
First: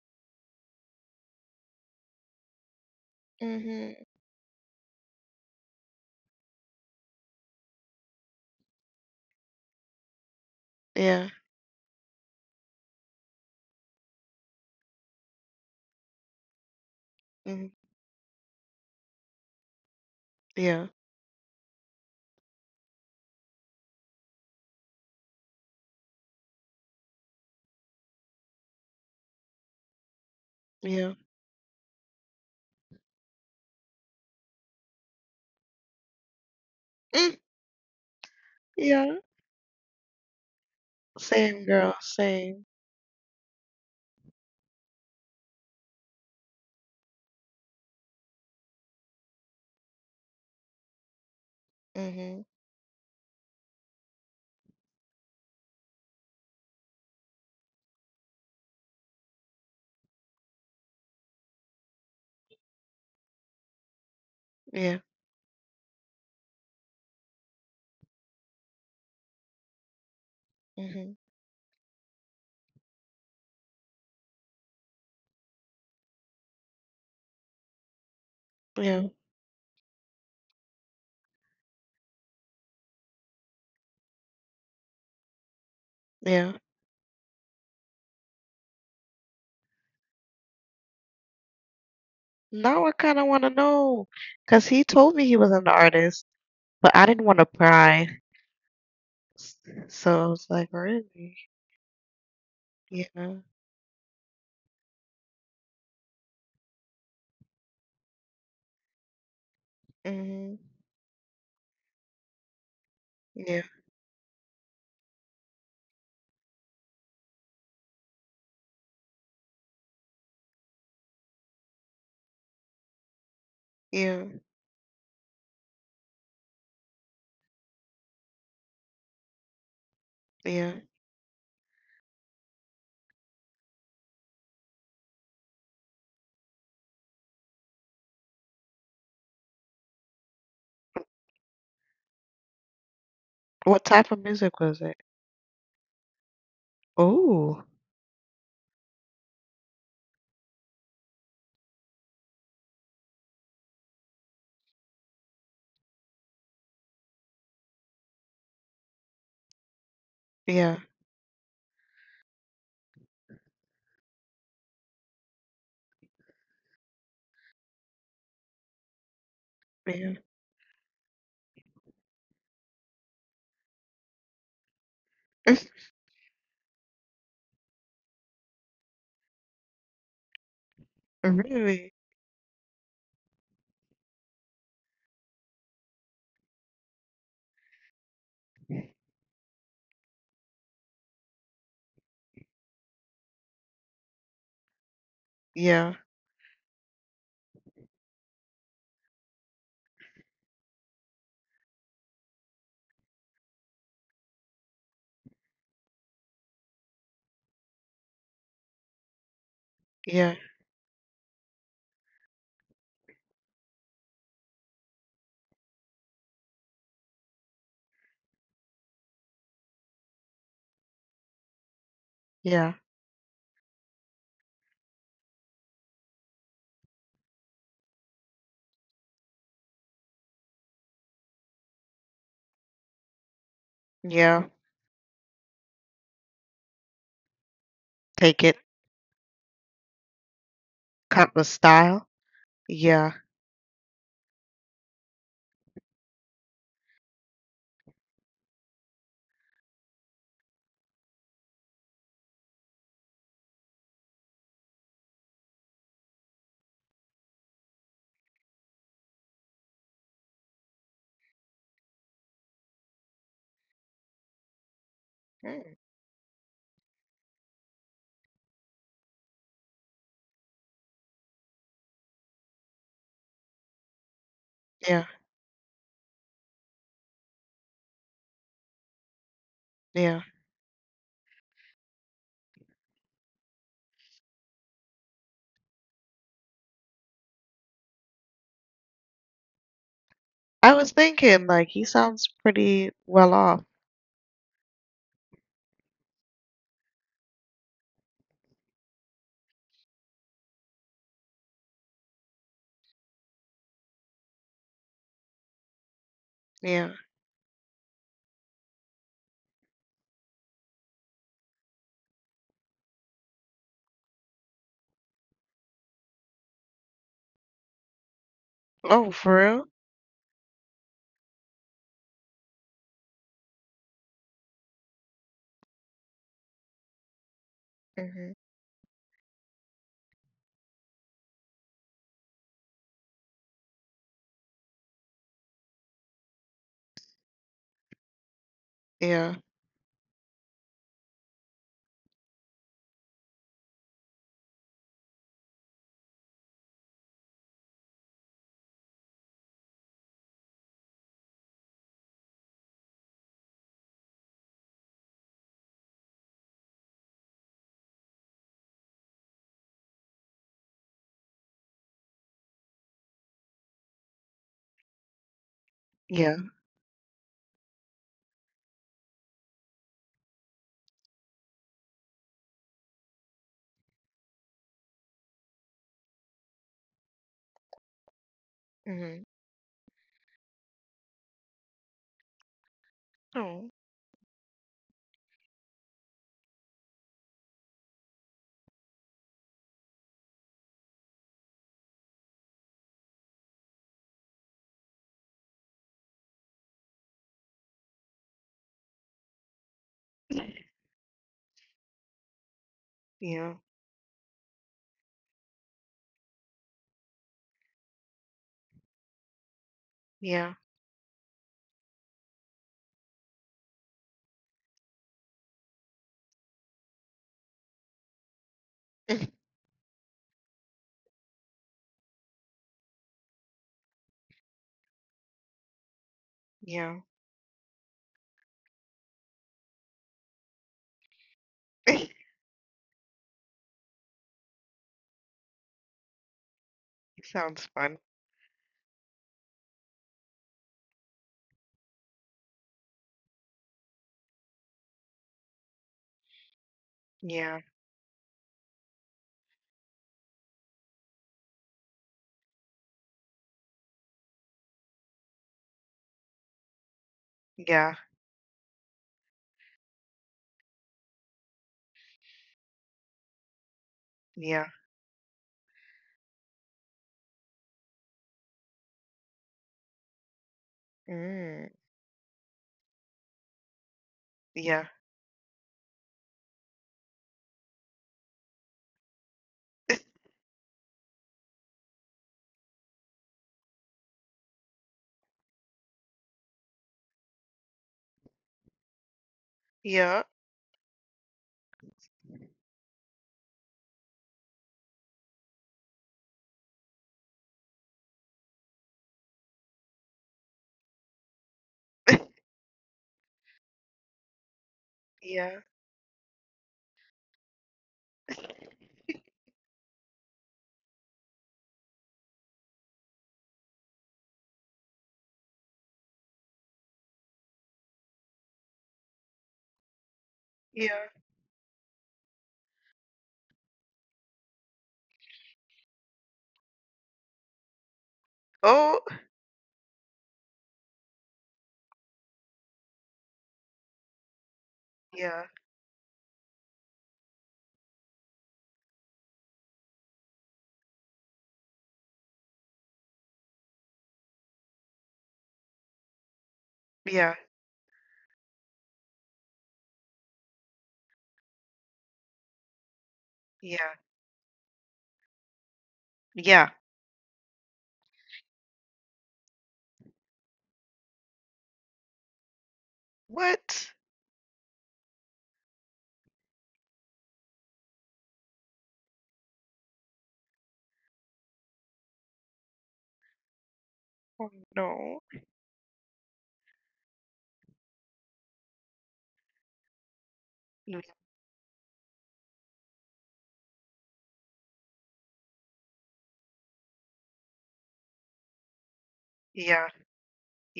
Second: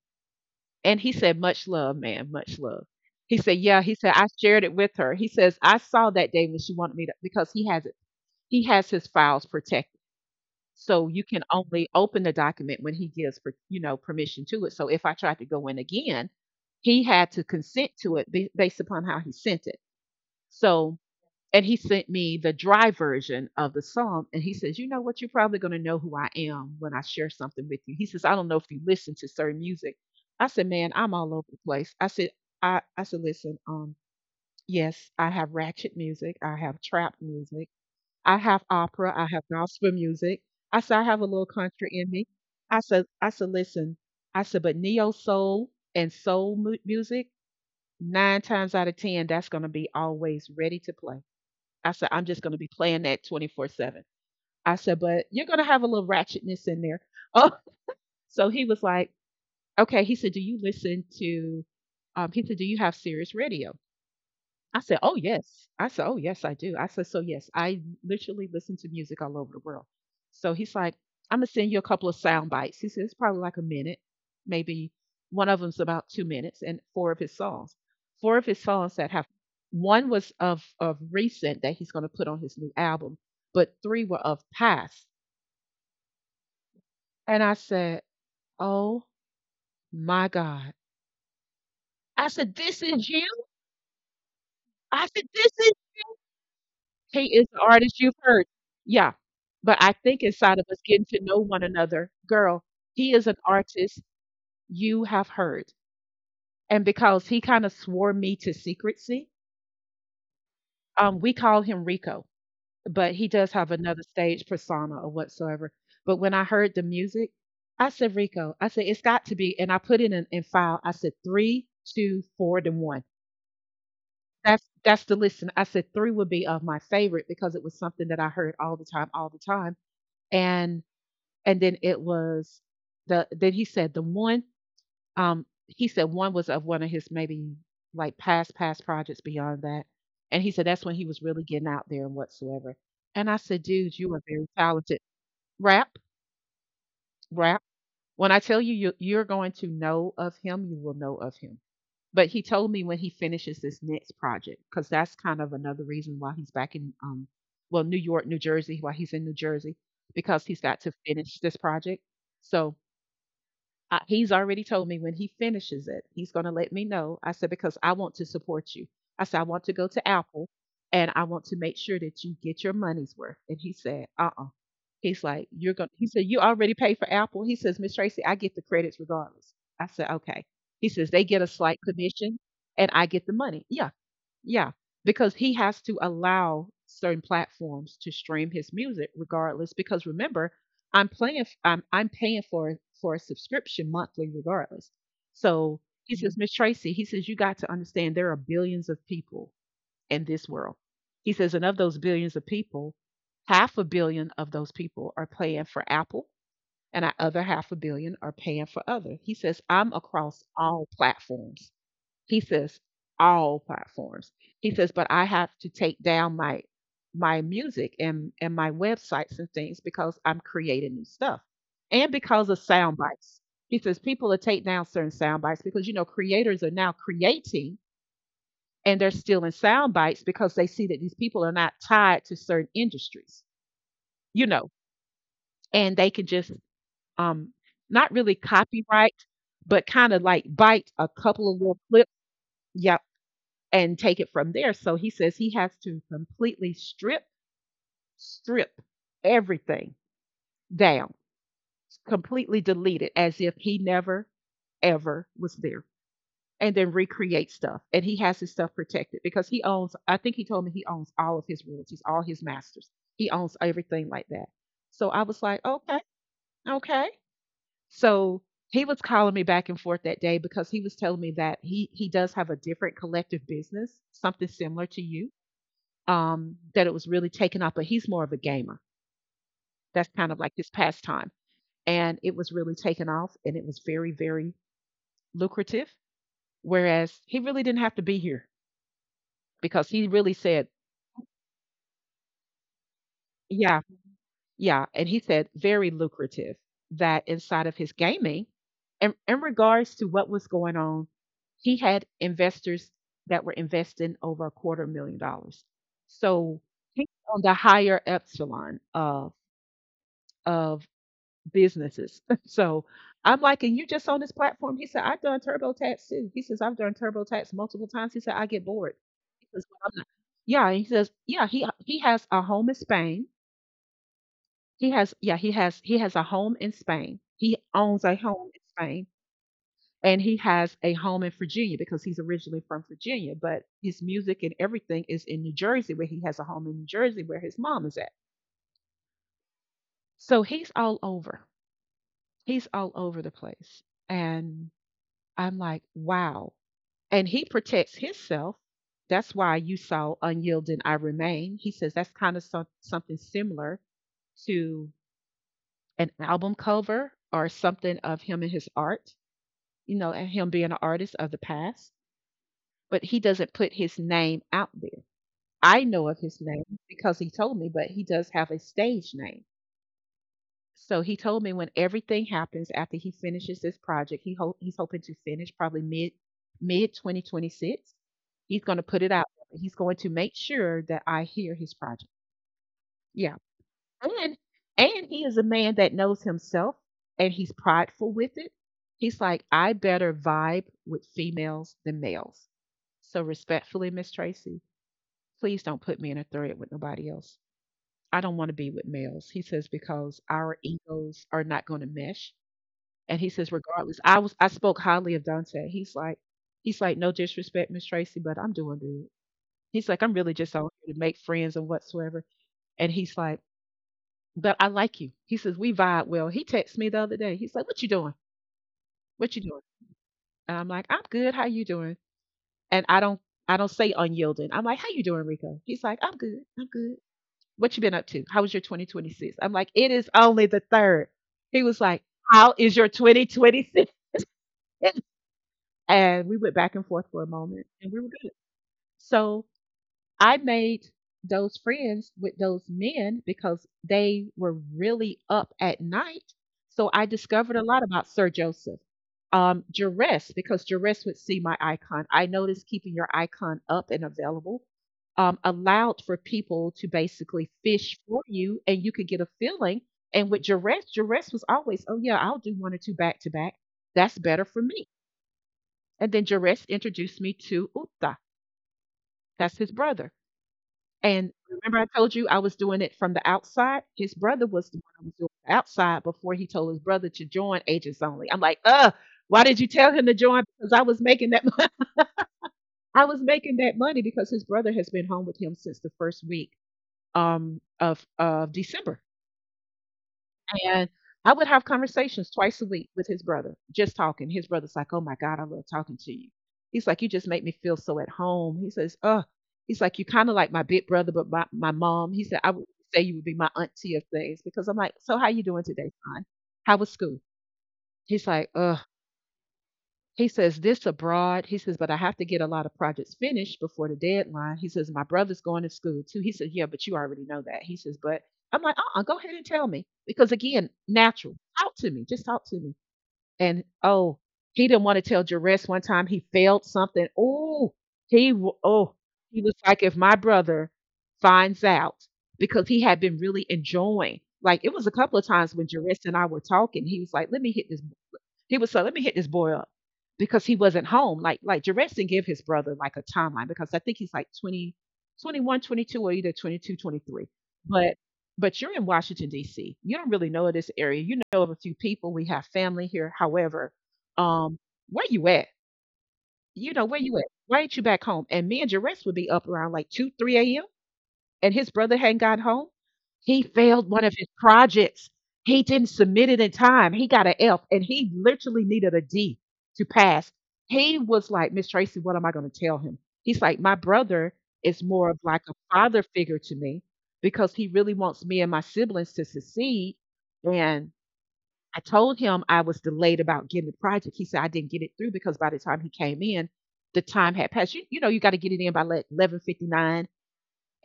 And he said, much love, man, much love. He said, yeah, he Mhm. said, I shared it with her. He says, I saw that day when she wanted me to because he has it, he has his files protected. So you Yeah. can only open the document when he gives permission to it. So if I tried to go in again, he had to Mhm. consent to it based upon how he sent it. Yeah. So and he sent me the dry version of the psalm. And he says, you know what, you're probably going to know who I am when I share something with you. He says, I don't know if you listen to certain music. I said, man, I'm Yeah. all over the place. I said, I said, listen, yes, I have ratchet music, I have trap Mm. music, I have opera, Yeah. I have gospel music. I said, I have a little Same country girl. in me. Same. I said, listen, I said, but neo soul and soul music, nine times out of ten that's going to be always ready to play. I said, I'm just Mhm. going to be playing that 24/7. I said, but you're going to have a little ratchetness in there. (laughs) Oh, so he was like, okay. He said, do you listen to, he said, do you have Sirius radio? I said, Yeah. "Oh yes." I said, "Oh yes, I do." I said, "So yes, I literally listen to music all over the world." So he's like, Mhm. "I'm gonna send you a couple of sound bites." He said, "It's probably like a minute, maybe one of them's about 2 minutes, and four of his songs, four of his songs Yeah. that have one was of recent that he's gonna put on his new album, but three were of past." Yeah. And I said, "Oh my God!" I said, "This Now I is kind you." of want to know, cause he I told said, me he "This was an is artist, but I didn't Kate want is to the artist pry. you've heard. Yeah. S- But I think So I was inside of like, us getting to know really? one another, girl, he is an Yeah. artist you have heard. And because he kind of swore me to secrecy, Mhm. We call him Rico, but he does Yeah. have another stage persona or whatsoever. But when I heard the music, I said, Rico, I said, it's got to be. And I put in an in file, I said, three, two, four, then one. Yeah. That's the listen. I said three would be of my favorite because it was something that I heard all the time, all the time. Yeah. and. And then it was the then he said the one, he said one was of one of his maybe like past projects beyond that. And he said that's when he was really getting out there and whatsoever. And I said, What dude, you type of are very music was it? talented. Rap, rap, Oh, when I tell you, you're going to know of him, you will know of him. But he told me when he finishes this next project, because that's kind of another reason why he's back in, well, New York, New Jersey, why he's in New Jersey, because he's yeah, got to finish this project. So I, he's already told me when he finishes it, he's going to let me know. I said, because I want to support you. I said, I want to go to yeah. Apple and I want to make sure that you get your money's worth. And he said, he's like, It's you're going to, he said, you already paid for Apple. He says, Miss Tracy, I get the credits regardless. I said, okay. He says, they get a slight really? commission and I get the money. Yeah. Yeah. Because he has to allow certain platforms to stream his music regardless. Because remember, I'm playing. I'm paying for a subscription monthly regardless. So Yeah, he, mhm, says, Miss Tracy, he says, you got to understand there are billions of people in this world. He says, and of those billions of people, half a billion of those people are paying for Apple, and our other half a billion are paying for other. He says, I'm yeah, across all platforms. He says all platforms. He says, but I have to take down my my music and my websites and things because I'm creating new stuff and because of yeah, sound bites. He says people will take down certain sound bites because you know creators are now creating and they're stealing sound bites because they see that these people are not tied to certain industries, yeah. you know, and they can just, um not really Take it, copyright, but kind of like bite a kind of couple of little clips. style. Yeah, Yeah, and take it from there. So he says he has to completely strip, strip everything down, completely delete it as if he never, ever was there, and then recreate stuff. And he has his stuff protected because he owns, I think he told me he owns all of his royalties, all his masters. He owns everything like that. So I was like, mm, okay, okay. So he was calling me back and forth that day because he was telling me that he does have a different collective business, something similar to yeah, you, that it was really taken off, but he's more of a gamer. That's yeah. kind of like his pastime. And it was really taken off and it was very, very lucrative. Whereas he really didn't have to be here because he really said, I was thinking, like, he sounds pretty well off. yeah, yeah. And he said, very lucrative that inside of his gaming, in regards to what was going on, he had investors that were investing over a quarter million dollars. So Yeah. he's on the higher epsilon of businesses. (laughs) So I'm like, and you just on this platform? He said, I've done TurboTax too. He says, I've done TurboTax multiple times. He said, I get bored. Oh, for He says, real? "Well, I'm not. Yeah, he says, yeah, he has a home in Spain. He has, yeah, he has a home in Spain. He owns a Mm-hmm. home in Spain, and he has a home in Virginia because he's originally from Virginia. But his music and everything is in New Jersey, where he has a home in New Jersey, where his mom is at. Yeah, So he's all over. He's all over the place, and I'm like, wow. And he protects himself. That's why you saw Unyielding I Remain. He says that's kind of some, something similar to an album cover or something of him and his art, you know, and him being an artist of the past. But he doesn't put his name out there. I know of yeah. his name because he told me, but he does have a stage name. So he told me when everything happens after he finishes this project, he hope he's hoping to finish probably mid 2026. He's going to put it Mm-hmm. out. He's going to make sure that I hear his project. Yeah. Oh, And and he is a man that knows himself and he's prideful with it. He's like, I better vibe with females than males. So respectfully, Miss Tracy, please don't put me in a thread with nobody else. I don't want to be with males. He says because our egos are not going to mesh. And he yeah, says, regardless, I was I spoke highly of Dante. He's like, no disrespect, Miss Tracy, but I'm doing good. He's like, I'm really yeah, just on here to make friends and whatsoever. And he's like, but I like you. He says, we vibe well. He texted me the other day. He's like, what you doing? What you doing? And I'm like, I'm good. How you doing? And I don't say unyielding. I'm like, how you doing, Rico? He's like, I'm good. (laughs) I'm good. yeah. What you been up to? How was your 2026? I'm like, it is only the third. He was (laughs) like, It how is your 2026? And we went back and forth for a sounds moment fun. and we were good. So I made those friends with those men because they were really up at night. So I discovered Yeah, a lot about Sir Joseph. Jerez, because Jerez would see my icon. I noticed keeping your icon up and available allowed for people to basically yeah, fish for you and you could get a feeling. And with Jerez, Jerez was always, oh, yeah, I'll do one or two back to back. That's better for yeah. me. And then Jerez introduced me to Upta. That's his brother. And Mm, remember, I told you I was doing it from the outside. His brother was the yeah, one I was doing the outside before he told his brother to join Agents Only. I'm like, why did you tell him to join? Because I was making that money. (laughs) I was making that money because his brother has been home with him since the first week of December. yeah, And I would have conversations twice a week with his brother, just talking. His brother's like, "Oh my God, I love talking to you." He's like, "You just make me feel so at home." He says, "Oh," he's like, "You kind of like my big brother, but my, mom." He (laughs) said, "I would say you would be my auntie of things," because I'm like, "So how you yeah, doing today, son? How was school?" He's like, "Ugh," he says this abroad. He says, "But I have to get a lot of projects finished before the deadline." He says, "My brother's going to school too." He says, "Yeah, but you already know that." He says, "But" I'm like, "Uh-uh, go ahead and tell me." Because again, yeah. natural. Talk to me. Just talk to me. And oh, he didn't want to tell Jerez one time he failed something. Oh, he w- oh, Oh. he was like, "If my brother finds out," because he had been really enjoying. Like it was a couple of Yeah, times when Jerez and I were talking, he was like, "Let me hit this he was so let me hit this boy up," because he wasn't home. Like Jarrett didn't give his brother like a timeline because I think he's like 20, 21, 22, or either 22, 23. yeah, But but you're in Washington D.C. You don't really know of this area. You know of a few people. We have family here. However, yeah, um, where you at? You yeah. know where you at? Why ain't you back home? And me and Jarrett would be up around like two, 3 a.m. and his brother hadn't got home. He failed What? one of his projects. He didn't submit it in time. He got an F and he literally needed a D to pass. He was like, "Miss Tracy, what am I going to tell him?" He's like, "My brother Oh is more of no. like a father figure to me because he really wants me and my siblings to succeed. And Yeah, I told him I was delayed about getting the project." He said, "I didn't get it through because by the time he came in, the time had passed." You know, you got to get it in by like yeah, 11:59,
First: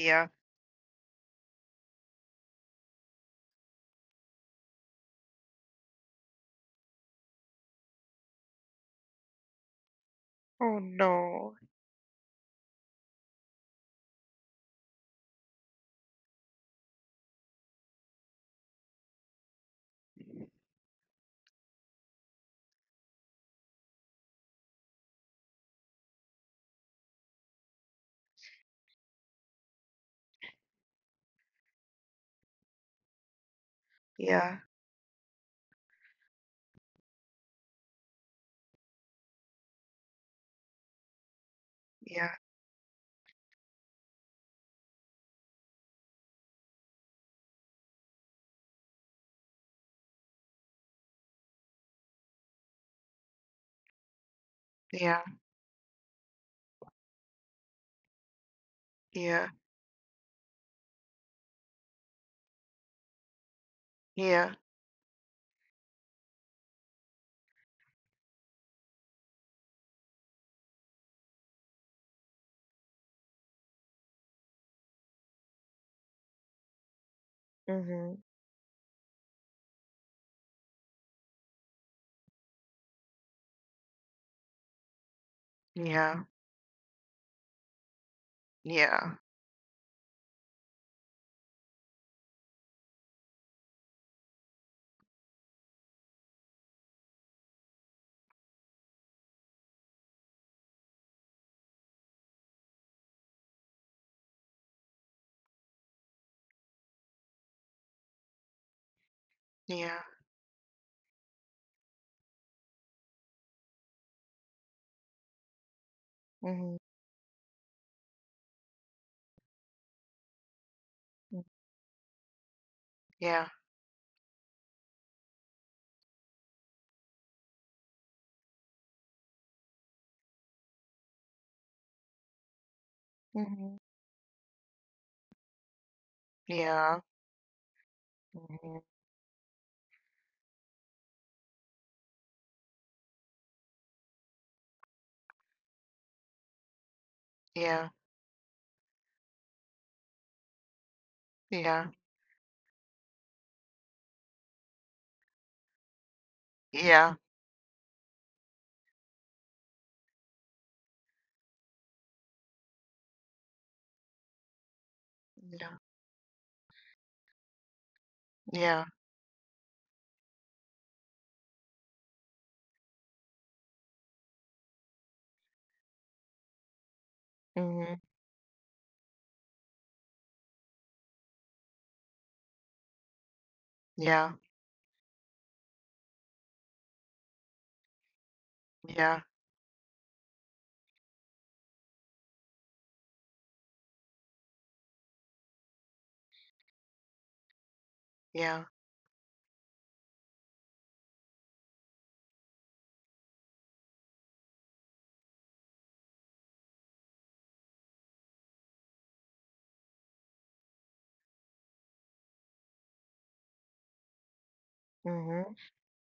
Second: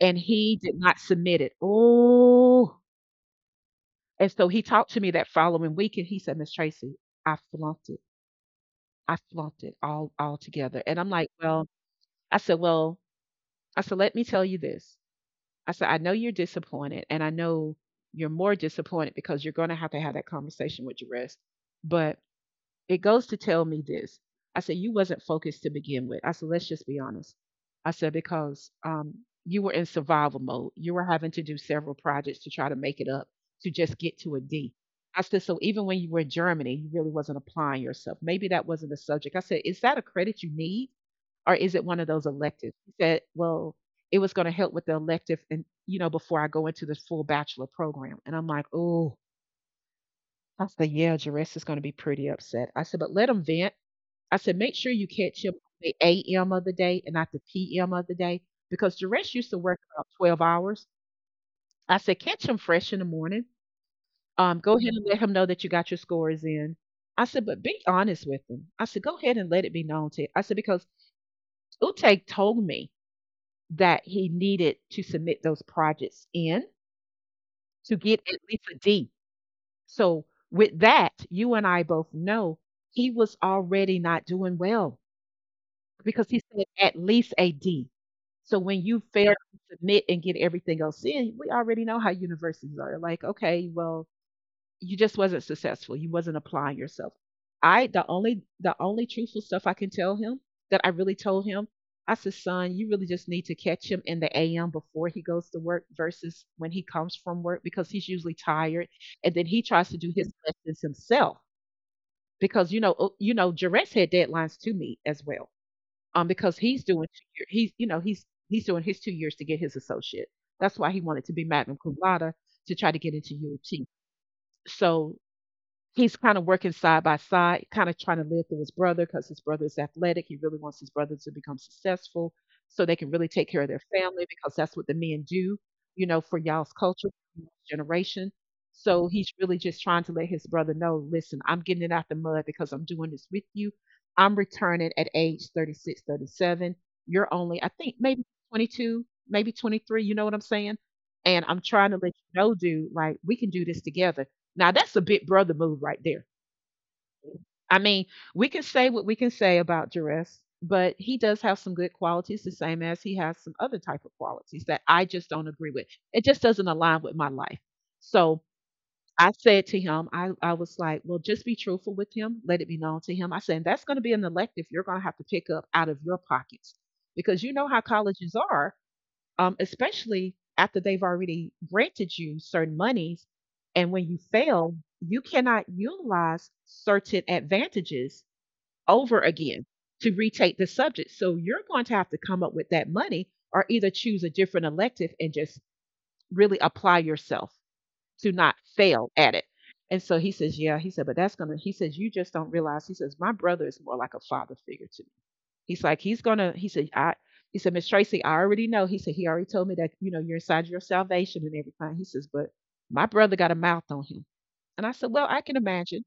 and he did not submit it. Oh, and so he talked to me that following week, and he said, "Miss Tracy, I flunked it. I flunked it all Oh together." And I'm like, no. "Well," I said, "Let me tell you this." I said, "I know you're disappointed, and I know you're more disappointed because you're going to have that conversation with your rest, but." It goes to tell me this. I said, "You wasn't focused to begin with." I said, "Let's just be honest." I said, "Because you were in survival mode. You were having to do several projects to try to make it up to just get to a Yeah, D." I said, "So even when you were in Germany, you really wasn't applying yourself. Maybe that wasn't the subject." I said, "Is that a credit you need? Or is it one of those yeah, electives?" He said, "Well, it was going to help with the elective, and you know before I go into this full bachelor program." And I'm like, "Oh," I said, "Yeah, Jerris is going to be pretty upset." I said, "But let him vent." I said, "Make sure you yeah, catch him on the AM of the day and not the PM of the day because Duress used yeah, to work about 12 hours." I said, "Catch him fresh in the morning. yeah. Go ahead and let him know that you got your scores in." I said, "But be honest with him." I said, "Go ahead and let it be known to" I said, "Because Uteg told me that he needed to submit those projects in to Hmm. get at least a D. So with that, you and I both know he was already not doing well, Yeah, because he said at least a D. So when you yeah, fail to submit and get everything else in, we already know how universities are. Like, okay, well, you just wasn't successful. You wasn't applying yourself." I the only truthful stuff I can tell him that I really told him, I said, "Son, you really just need to catch him in the AM before he goes to work versus when he comes from work because he's usually tired, and then he tries to yeah, do his lessons himself because you know Jarrett's had deadlines to meet as well because hmm, he's doing 2 year, he's you know he's doing his 2 years to get his associate. That's why he wanted to be magna cum laude to try to get into yeah, U of T. So he's kind of working side by side, kind of trying to live through his brother because his brother is athletic. He really wants his brother to become successful so they can really take care of hmm, their family because that's what the men do, you know, for y'all's yeah, culture, generation. hmm, So he's really just trying to let his brother know, listen, I'm getting it out the mud because I'm doing this with you. I'm returning at age 36, 37. You're only, I yeah, think, maybe 22, maybe 23. You know what I'm saying? And I'm yeah, trying to let you know, dude, like, we can do this together." Now that's a big brother move right there. yeah, I mean, we can say what we can say about Jerez, but he does have some good qualities, the same as he has some other type of qualities that I just don't agree with. It just doesn't align with my life. So yeah, I said to him, I was like, "Well, just be truthful with him. Let it be known to him." I said, "That's going to be an elective you're going to have to pick up out of your pockets because you know how Mm-hmm, colleges are especially after they've already granted you certain monies. And when you yeah, fail, you cannot utilize certain advantages yeah, over again to retake the subject. So you're going to have to come up with that money or either choose a different elective and just really apply yourself to not yeah, fail at it." And so he says, "Yeah," he said, "But that's going to," he says, "You just don't realize." He says, "My brother is more like a father figure to me." He's like, "He's gonna." He said, "I." He said, "Miss Tracy, I already know." He said, "He already told me that you know you're inside your salvation and everything." He says, "But my brother got a mouth on him," and I said, "Well, I hmm, can imagine."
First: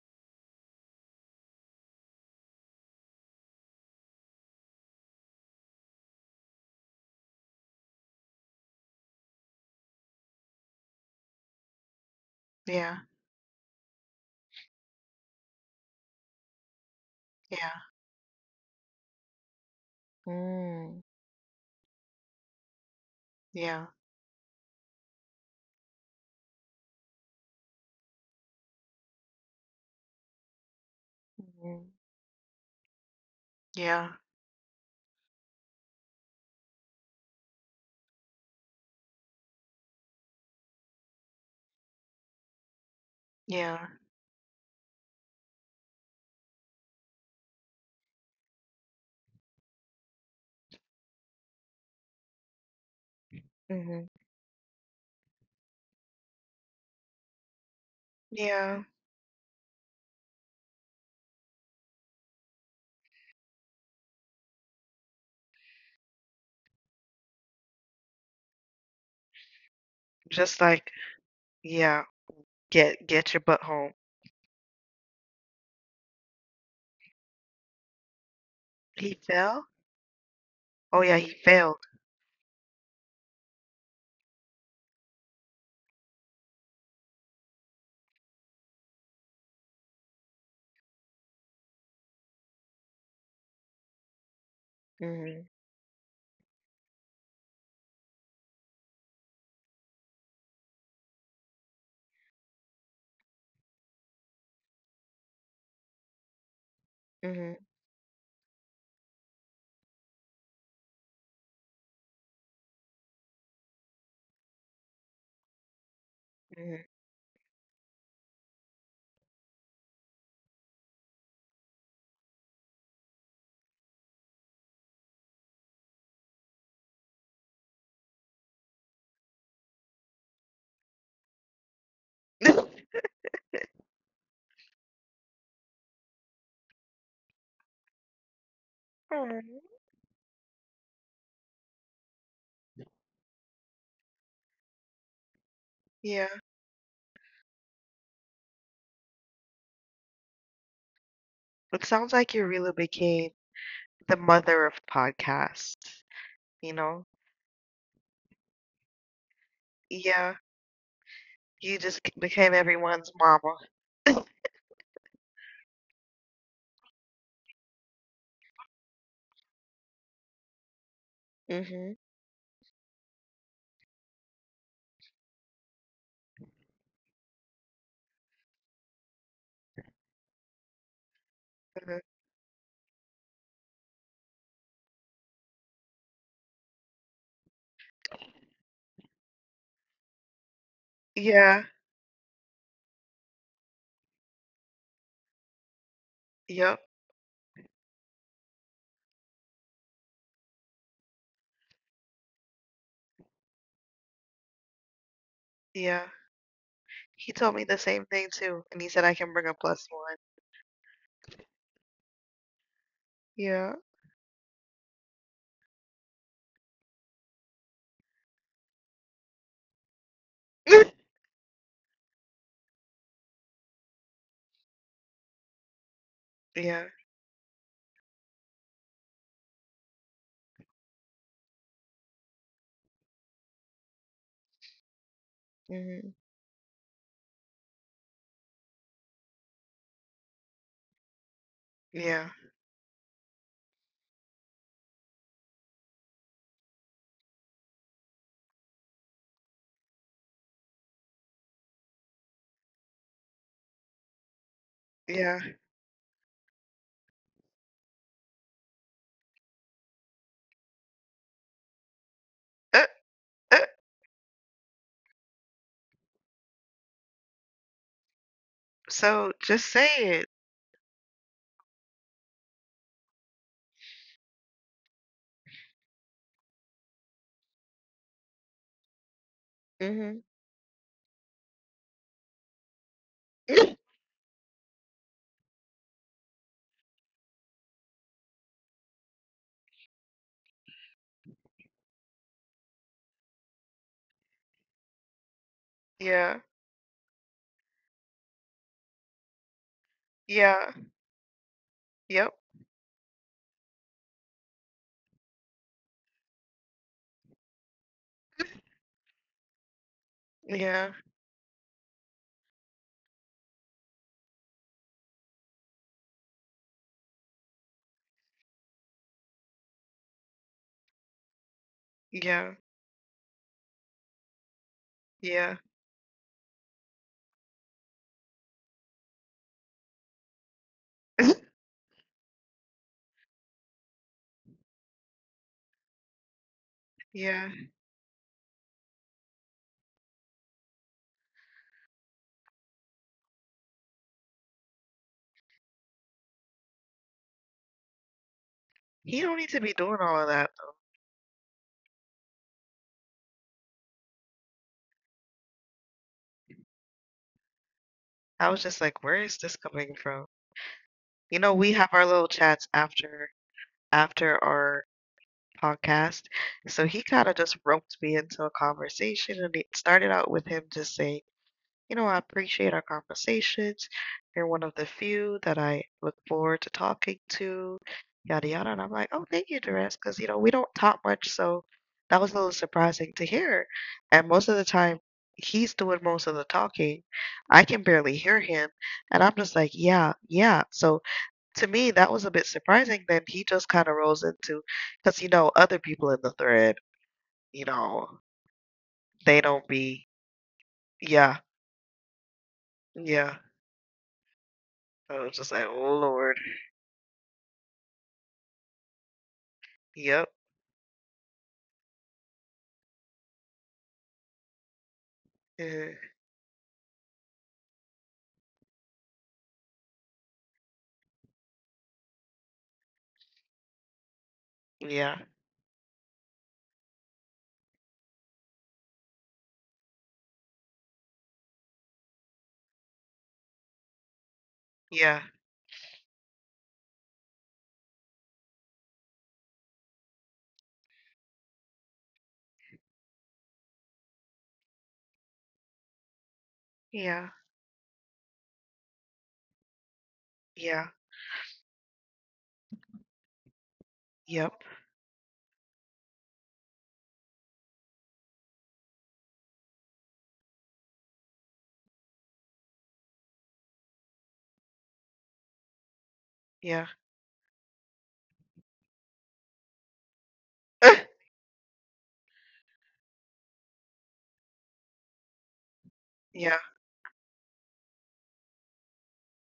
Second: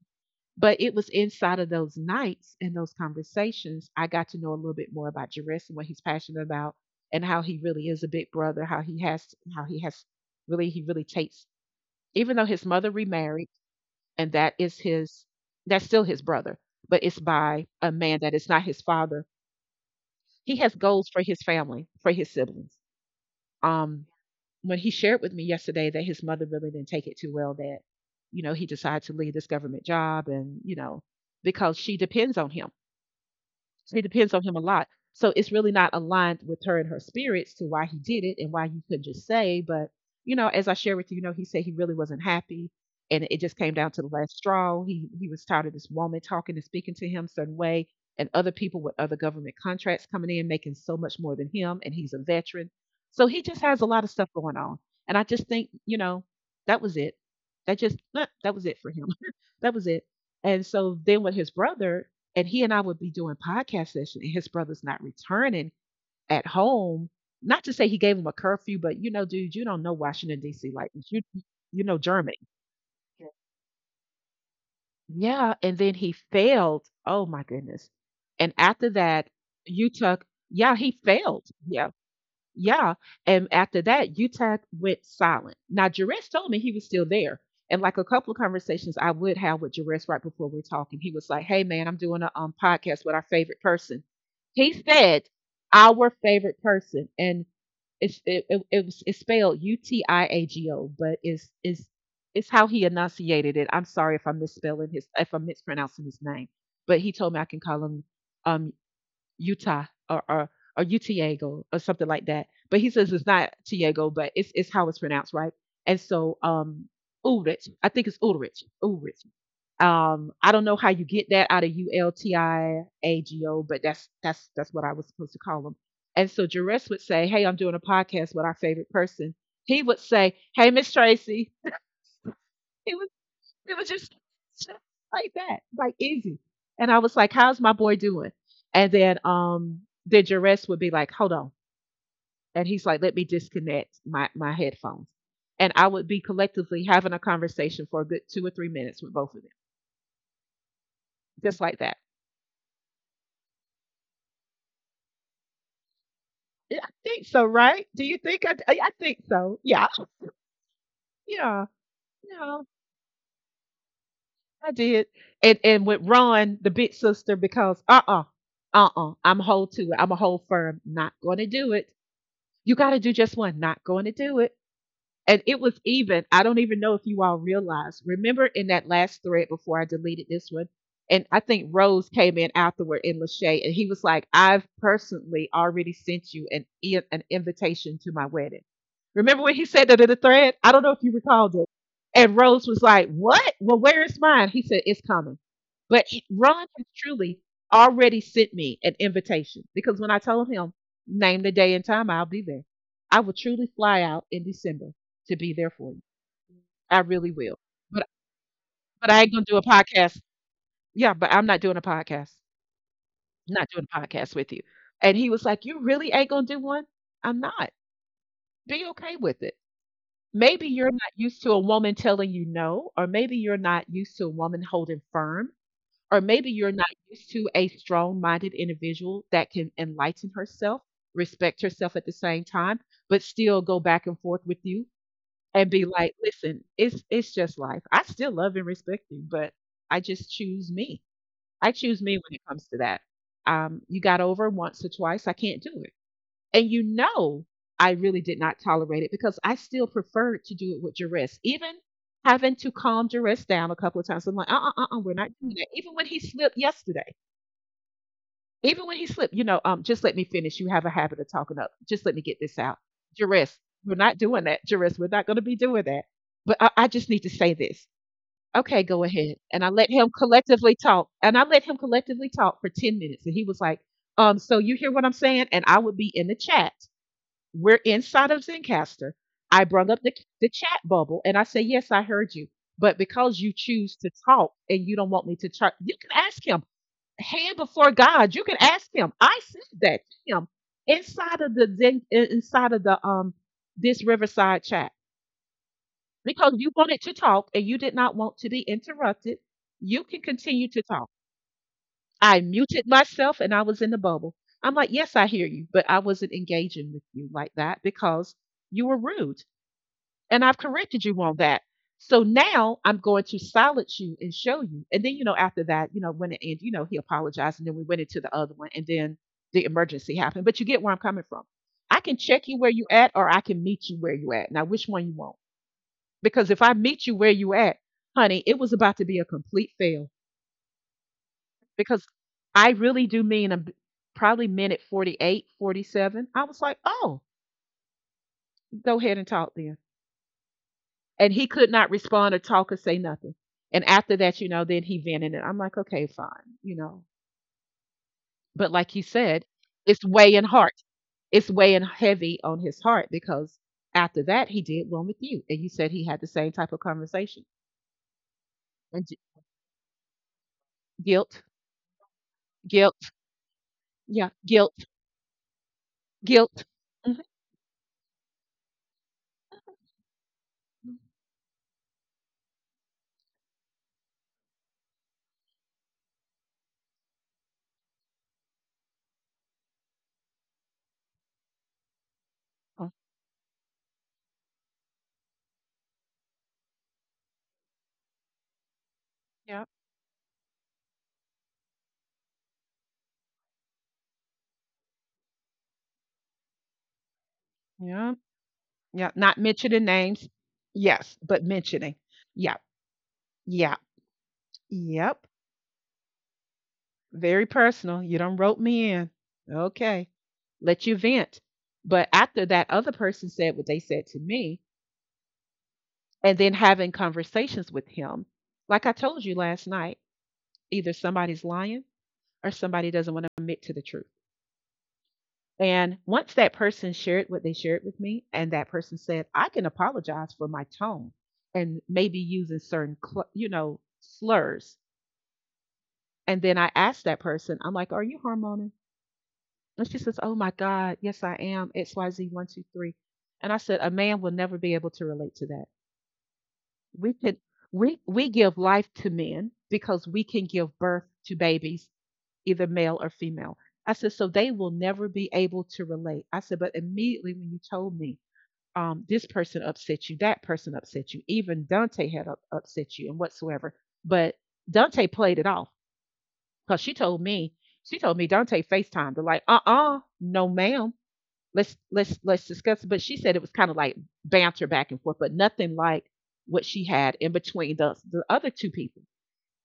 But it was inside of those nights and those conversations I got to know a little bit more about Jerris and what he's passionate about, and how he really is a big brother. How he has, really, he really takes. Even though his mother yeah, remarried, and that is his, that's still his brother, but it's by yeah, a man that is not his father, he has Mm-hmm, goals for his family, for his siblings. yeah, Um, when he shared with me yesterday that his mother really didn't take it too well, that, you know, he decided to leave this government job, and, you know, because hmm, she depends on him. It yeah, depends on him a lot. So it's really not aligned with her and her spirits to why he did it and why you could just say, but you know, as I shared with you, you know, he said he really wasn't happy, and it just came yeah, down to the last straw. He was tired of this woman talking and speaking to him a certain way, and other people with other government contracts coming in making so much more than him, and he's a veteran. So he just has a lot hmm, of stuff going on. And I just think, you know, that was it. That just that was it yeah. for him. (laughs) That was it. And so then with his brother, and he and I would be doing podcast session, and his brother's not returning at home. Not to say he gave him a curfew, but you know, dude, you don't know Washington Just D.C. like like this. You know yeah. Germany. Yeah. Get your butt home. Yeah, and then he failed. Oh my goodness! And after He that, fell? you took. Yeah, he Oh yeah, he failed. failed. Yeah, yeah. And after that, Utah went silent. Now, Jerez told me he was still there. And like a couple of conversations I would have with Jerez right before we're talking, he was like, "Hey, man, I'm doing a podcast with our favorite person." He said, Mhm. "Our favorite person." And it's, it was, it's spelled U T I A G O, but it's how he enunciated it. I'm sorry if I'm misspelling his, if I'm mispronouncing his name, but he told me I can Mhm. call him um, Utah, or, or Utiego or something like that. But he says it's not Tiago, but it's how it's pronounced, right? And so Mhm. Ulrich, I think it's Ulrich, Ulrich. I don't know how you get that out of U L T I A G O, but that's what I was supposed to call him. And so Jerez would say, "Hey, I'm doing a podcast with our favorite person." He would say, "Hey, Miss Tracy." He would (laughs) it was just stuff like that, like easy. And I was like, "How's my boy doing?" And then Aw, the duress would be like, "Hold on," and he's like, "Let me disconnect my headphones." And I would be yeah. collectively having a conversation for a good 2 or 3 minutes with both of them, just like It that. sounds like you really became the mother of podcasts, you Yeah, I know? think so, right? Do you think I? Think so. Yeah, Yeah. yeah, You just became no, everyone's mama. I did. And with Ron, the big sister, because I'm hold to it. I'm a hold firm. Not gonna do it. Mhm. You got to do just one, not going to do it. And it was even, I don't even know if you all realize. Remember in that last thread before I deleted this one? And I think Mhm. Rose came in afterward in Lachey, and he was like, "I've personally already sent you an, an invitation to my wedding." Remember when he said that in the thread? I don't know if you recalled Yeah. it. And Rose was like, "What? Well, where is mine?" He said, "It's coming." But Ron Yep. has truly already sent me an invitation because when I told him, "Name the day and time, I'll be there. I will truly fly out in December to be there for you. Yeah. I really He told will." me the same But thing too, and he said but I I ain't can gonna bring a do a plus one. podcast. Yeah, but I'm not doing a podcast. Not Yeah. doing a podcast with you. And he was like, "You really ain't gonna do one?" I'm not. Be okay with it. Maybe you're not (laughs) used to a woman telling you no, or maybe you're not used to a woman holding firm, or maybe you're Yeah. not used to a strong minded individual that can enlighten herself, respect herself at the same time, but still go back and forth with you and be Mhm. like, listen, it's just life. I still love and respect you, but I just choose me. I choose me Yeah. when it comes to that. You got over once or twice, I can't do it. And you know I really did not tolerate it because I still preferred to do it with duress. Even having to calm duress down a couple of times. I'm like, we're not Yeah. doing that. Even when he slipped yesterday. Even when he slipped, you know, just let me finish. You have a habit of talking up. Just let me get this out. Uh, Jerris, uh, we're not doing that. Jerris, we're not going to be doing that. But I just need to say this. Okay, go so ahead. And just I say let him it. collectively talk. And I let him collectively talk for 10 minutes. And he was like, so you hear what I'm saying? And I would be in the chat. We're inside of Zencaster. I brung up Mhm. the chat bubble and I say, yes, I heard you. But because you (laughs) choose to talk and you don't want me to talk, you can ask him, hand before God. You can ask Him. I said that to Him inside of the inside of the this Riverside chat Yeah. because you wanted to talk and you did not want to be interrupted. You can Yeah. continue to talk. Yep. I muted myself and I was in the bubble. I'm like, yes, I hear you, but I wasn't engaging with you like that because you were rude and I've Yeah. corrected you on that. So now I'm going to silence you and show you. And then, you know, after that, you know, when it ended, you know, he apologized and then we went into the other one and then the emergency happened. But you get where I'm coming from. I can check Yeah. you where you at or I can meet you where you at. Now, which one you want? Yeah. Because if I meet you where you at, honey, it was about to be a complete fail (laughs) because I really do mean a, probably minute 48, 47. I was like, oh, Yeah. go ahead and talk then. And he could not respond or talk or say nothing. And after that, you know, then he vented and I'm like, okay, fine, you know. But like he He don't said, need to be doing it's all of weighing that though. heart. It's weighing heavy on his heart because after that he did one with you. And you said he had the same type of conversation. I was just like, And where is this coming from? You guilt, know, we have our little chats guilt, after yeah, guilt, our podcast. guilt. So he kind of just roped me into a conversation and it started out with him just Mhm. saying, you know, I appreciate our conversations. You're one of the few that I look forward to talking to, yada yada. And I'm like, oh, thank you, Jerez, because you know we don't talk much, so that was a little Oh, surprising to hear. And most of the time, he's doing most of the talking. I can barely hear him, and I'm just yeah, like, yeah, yeah. So to me, that was a bit surprising. Then he just kind of rolls into, because you know, other people in the thread, you yeah, know, yeah. they Not don't mentioning be, names. Yes, yeah, but mentioning. Yeah, yeah. yeah, I yep. was just like, oh Lord. Very personal. You done rope me in. Okay. Yep. Let you vent. But after that other person said what they said to me, Mhm. and then having conversations with him, like I told you last night, either somebody's lying or somebody doesn't want to admit to the truth. Yeah. And once that person shared what they shared with me, and that person said, "I can apologize for my tone and maybe using certain, you know, slurs." Yeah. And then I asked that person, I'm like, "Are you hormonal?" And she says, "Oh my God, yes, I am. XYZ123." And I said, "A man will never be able to relate to that. We Yeah. can we give life to men because we can give Yeah. birth to babies, either male or female." I said, "So they Yep. will never be able to relate." I said, "But immediately when you told me this person upset you, that person upset you, even Dante had upset you and whatsoever." But Dante played it off because Yeah. She told me Dante FaceTimed her like, "Uh-uh, no ma'am, (laughs) let's discuss it." But she said it was kind of like banter back and forth, but nothing like Yeah. what she had in between the other two people.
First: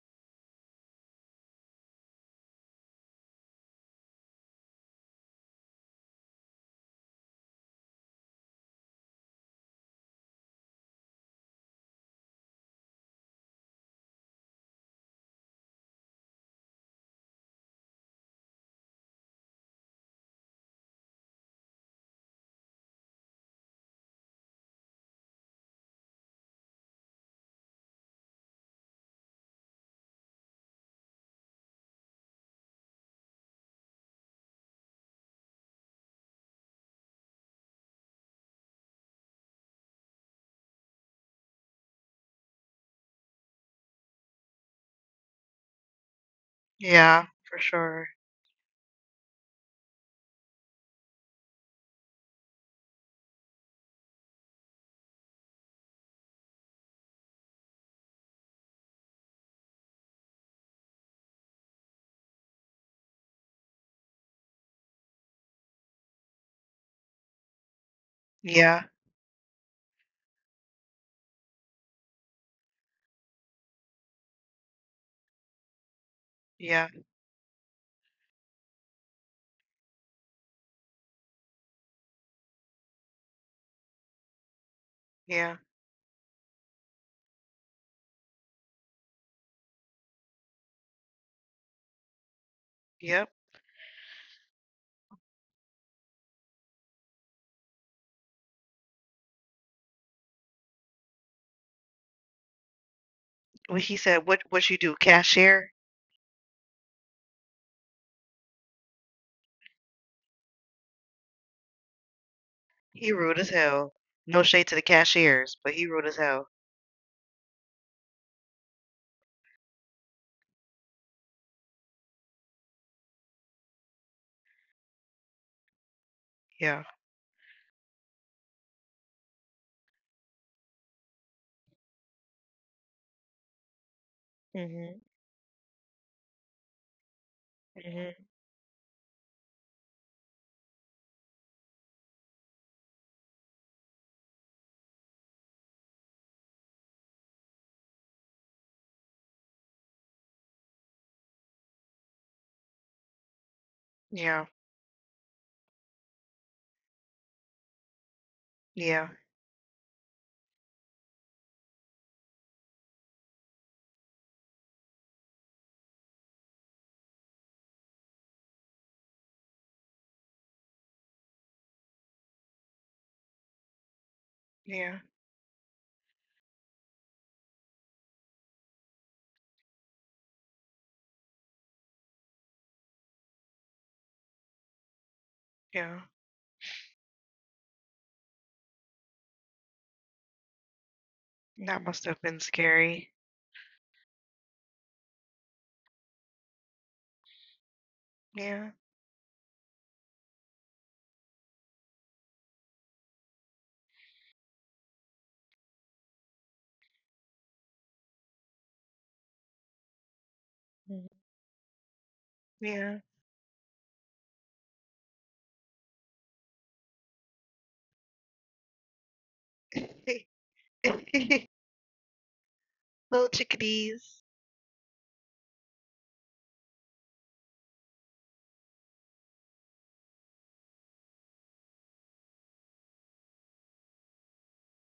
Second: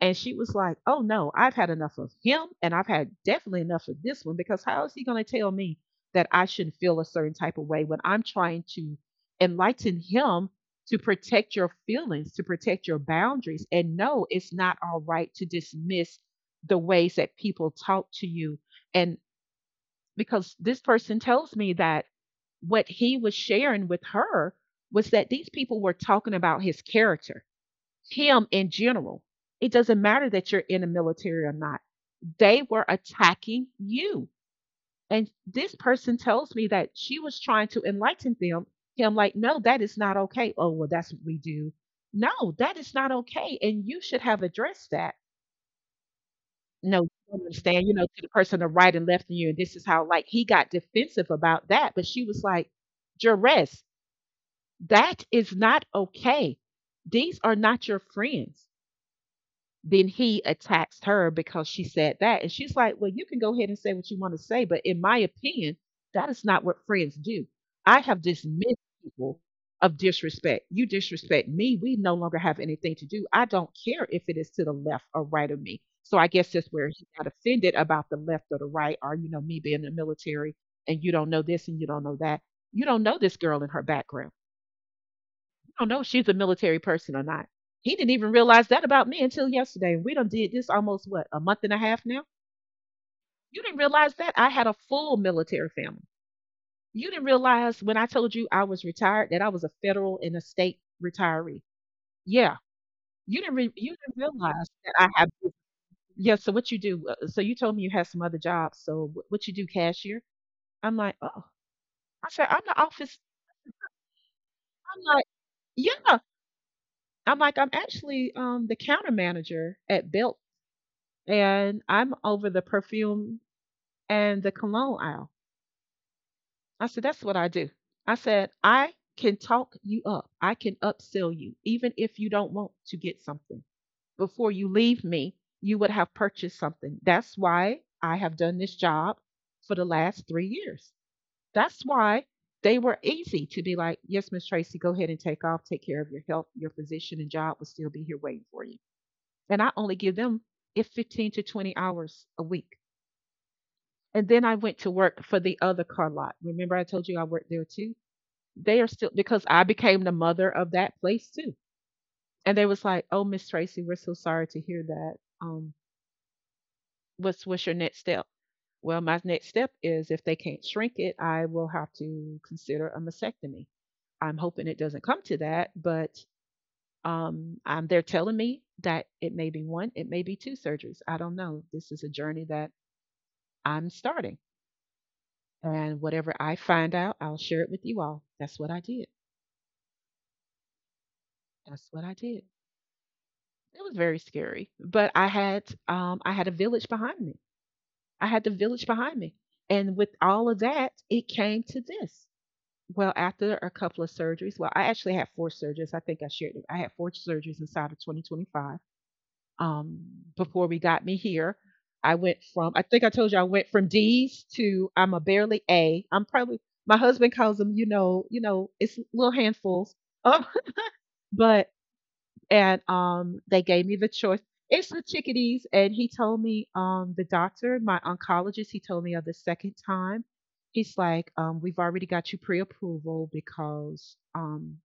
And she was like, "Oh no, I've had enough of him, and I've had definitely enough of this one because how is he going to tell me that I shouldn't feel a certain type of way when I'm trying to enlighten him to protect your feelings, to protect your boundaries, and no, it's not all right to dismiss the ways that people talk to you and because this person tells me that what he was sharing with her was that these people were talking about his character, him in general. It doesn't matter that you're in the military or not. They were attacking you." And this person tells me that she was trying to enlighten them. Him, like, "No, that is not okay." "Oh, well, that's what we do." "No, that is not okay. And you should have addressed that, no, you Yeah. don't For understand, you know, sure. to the person to right and left of you," and this is how like he got defensive about that, but she was like, "Jerez, that is not okay. These are not your friends." Then he attacks her because she said that. And she's like, "Well, you can go ahead and say what you want to say, but in my opinion, that is not what friends do. I have dismissed Yeah. people of disrespect. You disrespect me. We no longer have anything to do. I don't care if it is to the left or right of me." So I guess that's where Yeah. he got offended about the left or the right, or, you know, me being in the military and you don't know this and you don't know that. You don't know this girl and her background. Yeah. I don't know if she's a military person or not. He didn't even realize that about me until yesterday. We done did this almost what a month and a half now. Yep. You didn't realize that I had a full military family. You didn't realize when I told you I was retired that I was a federal and a state retiree. Yeah, When you he didn't said, "What? realize What you that do? I have. Cashier?" Yeah, so what you do? So you told me you had some other jobs. So what you do, cashier? I'm like, oh, I said I'm the He office. rude as hell. No shade to the I'm like, cashiers, but he rude as yeah. hell. I'm like, I'm actually the counter manager at Belt and I'm over the perfume and the cologne aisle. Yeah. I said, that's what I do. I said, I can talk you up. I can upsell you, even if you don't want to get something. Before you Mhm. leave me, you would have purchased something. That's why I Mhm. have done this job for the last 3 years. That's why they were easy to be like, yes, Miss Tracy, go ahead and take off, take care of your health. Your physician and job will still be here waiting for you. And I only give them if 15 to 20 hours a week. And then Yeah. I went to work for the other car lot. Remember, I told you I worked there too? They are Yeah. still, because I became the mother of that place too. And they was like, oh, Miss Tracy, we're so sorry to hear that. Um, what's your next step? Well, my next step is if they can't shrink it, I will have to consider a mastectomy. I'm hoping it Yeah. doesn't come to that, but they're telling me that it may be one, it may be two surgeries. I don't know. This is a journey that I'm starting. And Yeah. whatever I find out, I'll share it with you all. That's what I did. That That's what must I have been did. scary. It was very scary, but I had a village behind me. I had the Yeah. village behind me. And with all of that, it came to this. Well, after a couple of surgeries, well, I actually had four surgeries. I think I shared it. I had four surgeries inside of 2025. um, Before we got Mhm. me here. I went from, I Yeah. think I told you I went from D's to I'm a barely A. I'm probably, my husband calls them, it's little handfuls. Um, (laughs) (laughs) but, and Little they gave me the chickadees. choice. It's the chickadees. And he told me, the doctor, my oncologist, he told me of the second time. He's like, we've already got you pre approval because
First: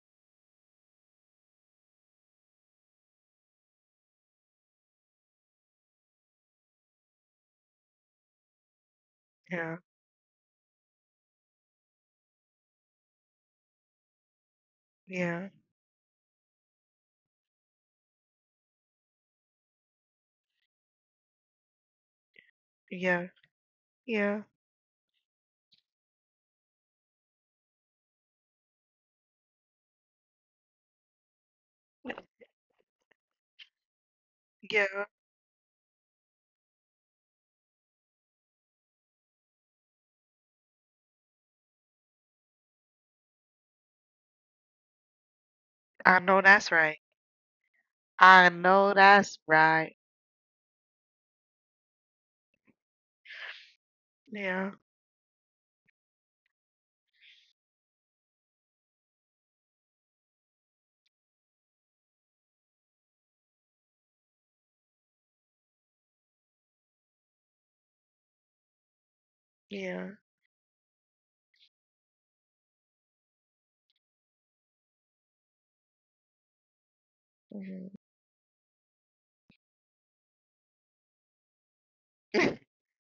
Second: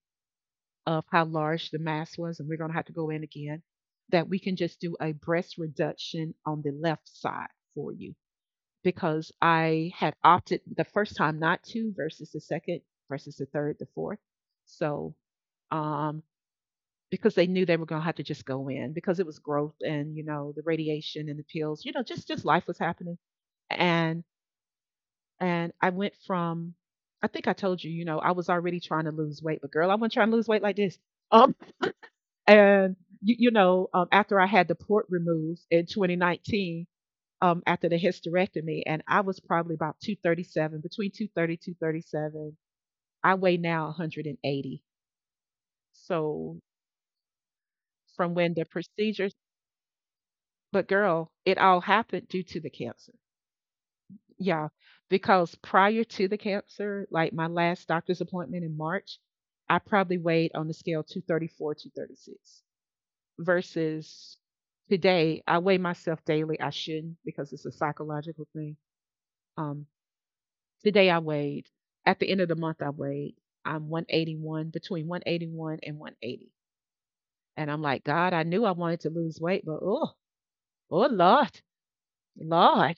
of how large the mass was, and we're going to have to go in again, that we can just do a breast reduction on the left side for you because Yeah. I had opted the first time not to versus the second versus the third, the fourth. So, Yeah. um, because they knew they were going to have to just go in because it was growth and you know the radiation and the pills, you know, just life was happening. Yeah. And Yeah. I went from, I think I told you, you know, I was already trying to lose weight, but girl, I wasn't trying to lose weight like this. Um, (laughs) and you know, after I had the Yeah, port removed in 2019, after the hysterectomy, and I was probably about 237, between 230, 237. I weigh now 180. I know So that's right. from I when the know procedures, that's right. but girl, it all happened due to the cancer. Yeah, Yeah, because prior to the cancer, like my last doctor's appointment in March, I probably weighed on the scale 234, 236, versus today. I weigh myself daily. I shouldn't because it's a psychological thing. Um, yeah. today I weighed. At the end of the month, I weighed. I'm 181, between 181 and 180, and I'm Hmm. like, God, I knew I wanted to lose weight, but oh, oh Lord, (laughs) I Lord,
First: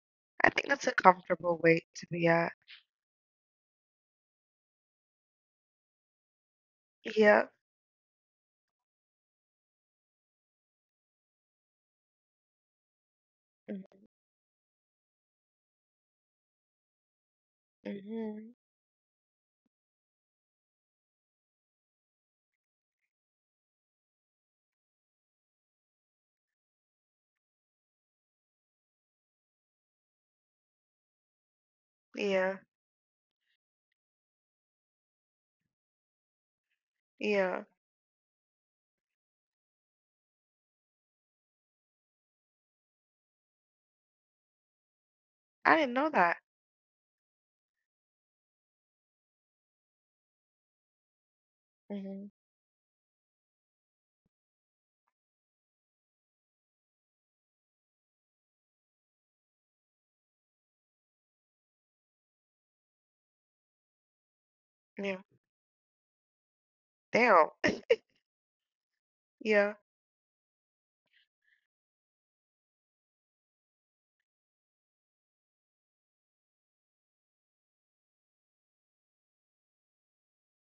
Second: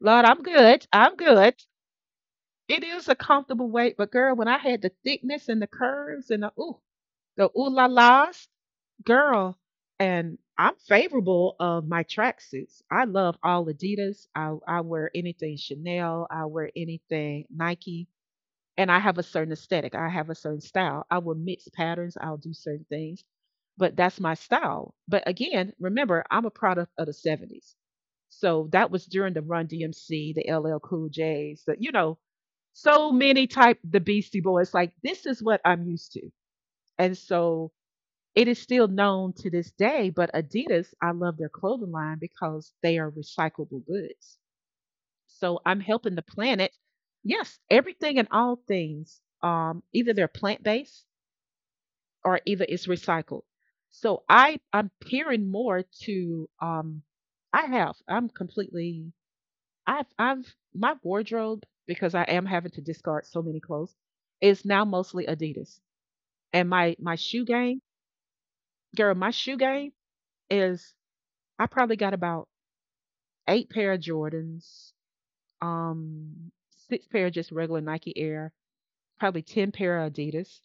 Lord, I'm think good. that's a I'm good. comfortable weight to be at. It is a comfortable weight, but girl, when I had the thickness and the curves and the Yeah. ooh la las girl, and I'm favorable of my tracksuits. I love all Adidas. I wear anything Chanel. I wear anything Nike. Mm-hmm. And I have a certain aesthetic. I have a certain style. I will mix patterns. I'll do certain things, but that's my style. But again, remember, I'm a product of the 70s. So that was during the Run DMC, the LL Cool J's, the, you know, Yeah, so many type the Beastie Boys. Like this is what I'm used to. And yeah. so it is still known to this day, but Adidas, I love their clothing line because they are recyclable goods. So I I'm didn't know helping the that. planet. Yes, everything and all things, either they're plant based Hmm. or either it's recycled. So I'm peering more to I'm completely I've my wardrobe, because I am having to discard so many clothes, is now Yeah. mostly Adidas. And my shoe Damn. game, (laughs) girl, my shoe Yeah. game is, I probably got about eight pair of Jordans, um, six pair of just regular Nike Air, probably ten pair of Adidas,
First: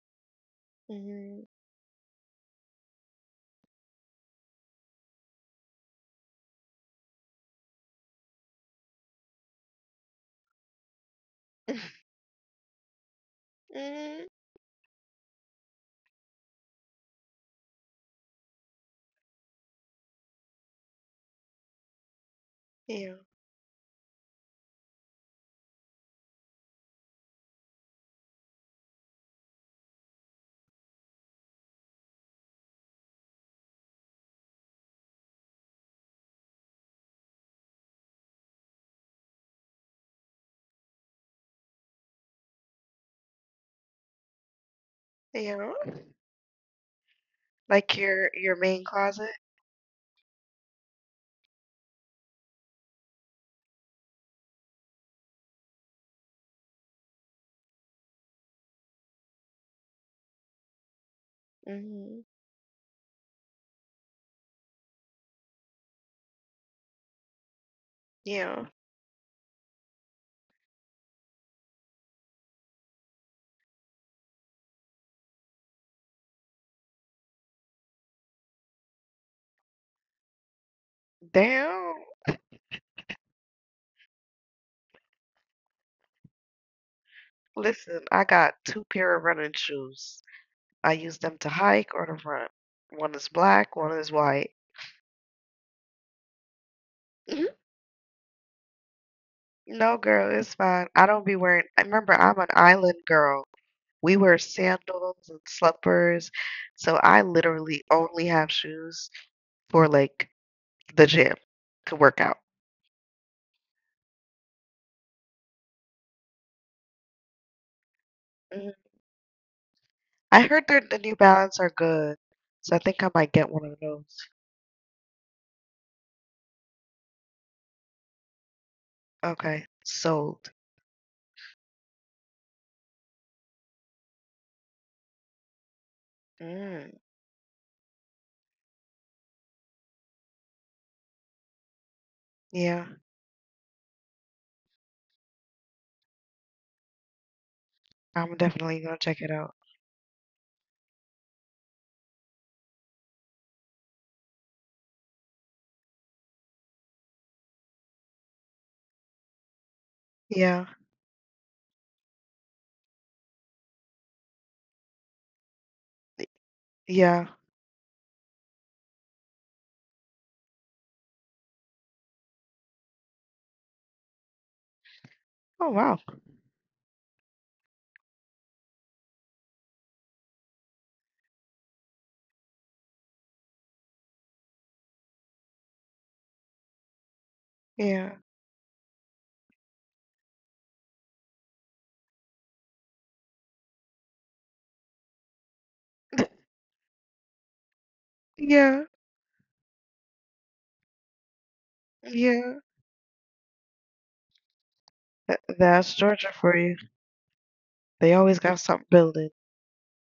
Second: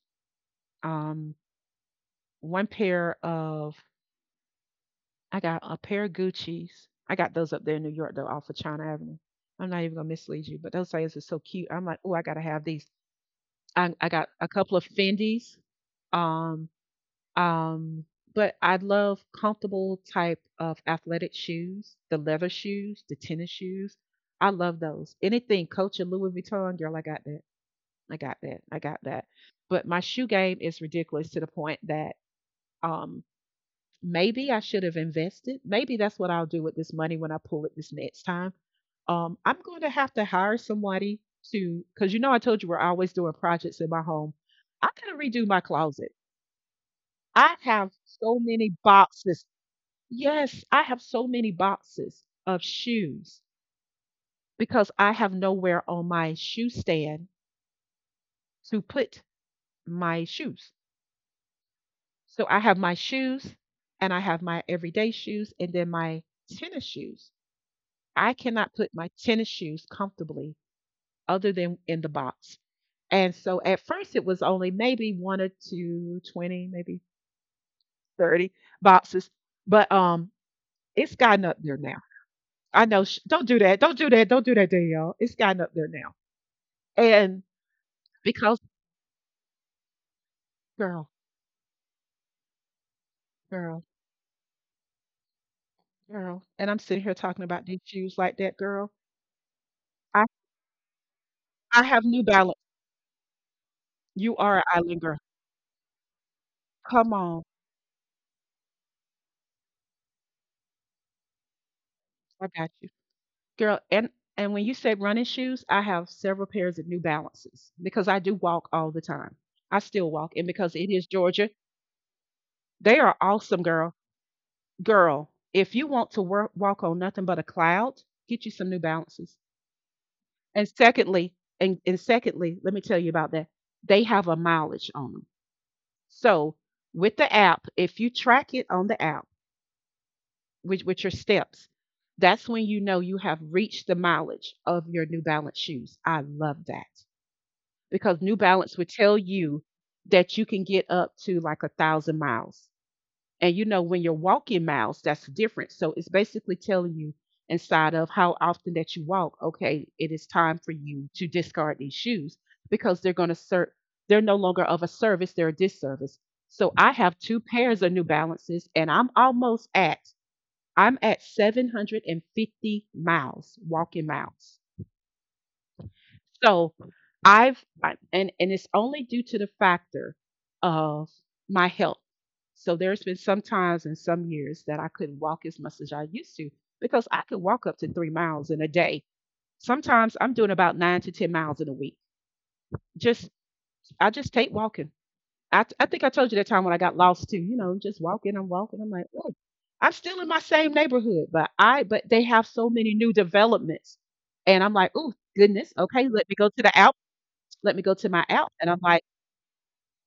um, Hmm. one pair of I got a pair of Gucci's. I got those up there in New York though, off of China Avenue. I'm not even gonna mislead you, but those things are so cute. I'm like, (laughs) oh, I gotta have these. I Mm, got a couple of Fendi's. Um, Um, but I love comfortable type of athletic shoes, the leather shoes, yeah, the tennis shoes. I love those. Anything Coach and Louis Vuitton, girl, I got that. I got that. I got that. But my shoe game is ridiculous to the point that um maybe I should have invested. Maybe that's what I'll do with this money when I pull it this next time. I'm going to have to hire somebody to, because you know I told you we're always doing projects in my home. I gotta redo my yeah. closet. I have Like your so your many main closet. boxes. Yes, I have so many boxes of shoes because I have nowhere on my shoe stand to put my shoes. Hmm. So I have my shoes and I have my everyday shoes and then my tennis shoes. I Yeah. cannot put my tennis shoes comfortably other than in the box. And so at first it was only maybe one or two, 20, maybe 30 boxes, but it's gotten up there Damn. now. I know, don't do that. Don't do that. Don't do that, Danielle. It's gotten up there now. And Listen, I because got two pair of running shoes. I girl, use them to hike or to run. One is black, girl, one is white. girl, and I'm sitting here talking Mhm. about these shoes like that, girl. No, I girl, it's fine. I don't be wearing. I I have remember New I'm an Balance. island girl. We wear You are an island girl. sandals and slippers, so Come I on, literally only have shoes for like the gym to work out. I got you, girl. And when you said running shoes, I have several pairs of New Balances because I do Mhm. walk all the time. I still walk, I and heard because that it the is New Georgia, Balance are good, so I think they I are might get one awesome, of girl. those. Girl, if you want to walk on nothing but a cloud, get you some New Balances. Okay, sold. And secondly, and secondly, let me tell you about that. They have a mileage on them. So Mm, with the app, if you track it on the app with, your steps, that's when you yeah, know you have reached the mileage of your New Balance shoes. I love that because I'm New definitely Balance would gonna check tell it out. you that you can get up to like 1,000 miles. And you know, when you're walking miles, that's different. So it's basically telling you inside of how often that you walk, okay, it is time Yeah, for you to discard these shoes because they're going to serve, they're no longer of a service, they're a disservice. So I have yeah. two pairs of New Balances and I'm almost at, I'm at 750 miles, walking miles. Oh wow. So, I've I and it's only due to the factor of my health. So there's been some times in some years that I couldn't walk as much as I used to because I could walk up to three Yeah, miles in a day. Sometimes I'm doing about 9 to 10 miles in a week. Just I just take walking. I think I told you that (laughs) time when I got lost too. You know, just walking. I'm walking. yeah. I'm like, oh, I'm still in my same neighborhood, but they have Yeah, so many new developments, and I'm like, oh that, goodness, that's okay, Georgia for you. Let me go to They my always app. got And I'm something like, building.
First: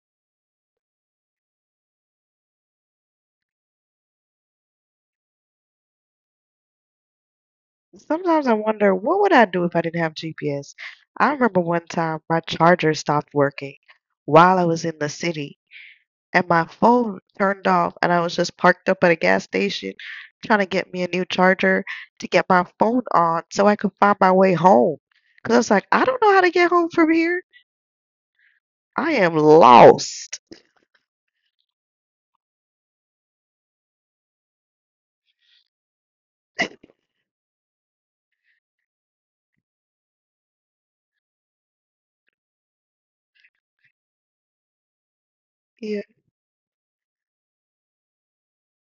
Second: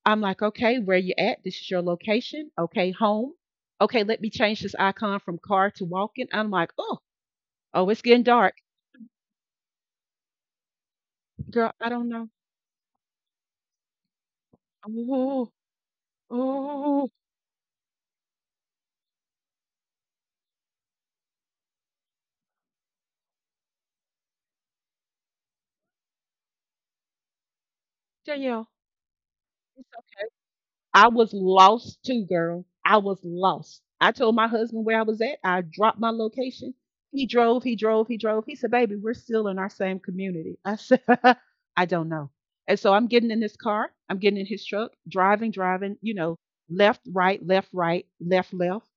okay, where you at? This is your location. Okay, home. Okay, let me change this icon from car to walking. I'm like, oh, oh, it's getting Sometimes I dark. wonder what would I do if I didn't have GPS. I remember Girl, one I don't time know. my charger stopped working while I was in the Oh, city, and my oh, phone turned off, and I was just parked up at a gas station trying to get me a new charger to get my phone on so I could find my way home. Because I was like, I don't know how to get home from here. Danielle. I am It's lost. I was lost too, girl. I was lost. I told my husband where I was at. I dropped my location. (laughs) He drove. He said, baby, we're still in our same community. I said, (laughs) I don't know. And so I'm getting in this car, I'm getting in his truck, driving, Yeah, you know, left, right, left, right, left, left.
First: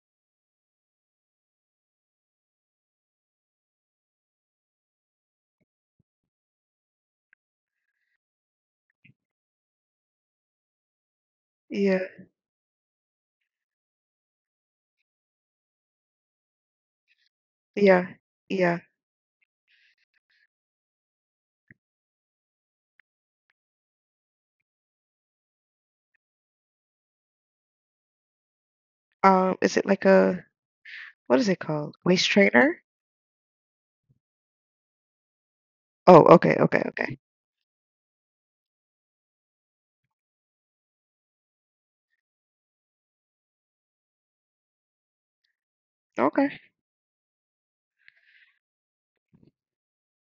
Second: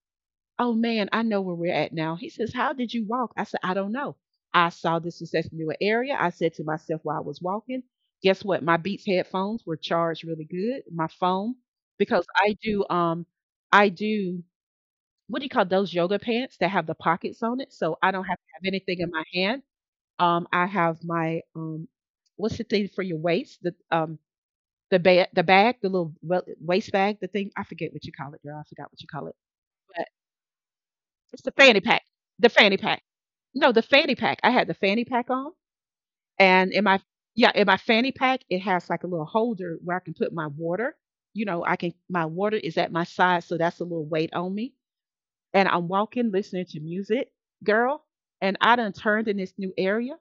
Oh man, I know where we're at now. He says, how did you walk? I said, I don't know. I saw this new area. I said to myself while I was walking, guess what? My Beats headphones were charged really good. My phone, yeah, because I do I do, what do you call those yoga pants that have the pockets on it? So yeah, I don't have to have yeah. anything in my hand. I have my what's the thing for your waist? The bag the bag, the little waist bag, the thing I forget what you call it, girl. I forgot what you call it. Is it like But a what it's is the it fanny called? pack. Waist The fanny trainer? pack. No, the fanny pack. I had the fanny pack on, Oh, okay, and okay, in my, okay. yeah, in my fanny pack, it has like a little holder where I can put my water. You know, I can, my water is at my side, so that's a little weight on me. And I'm walking, Okay. listening to music, girl. And I done turned in this new area.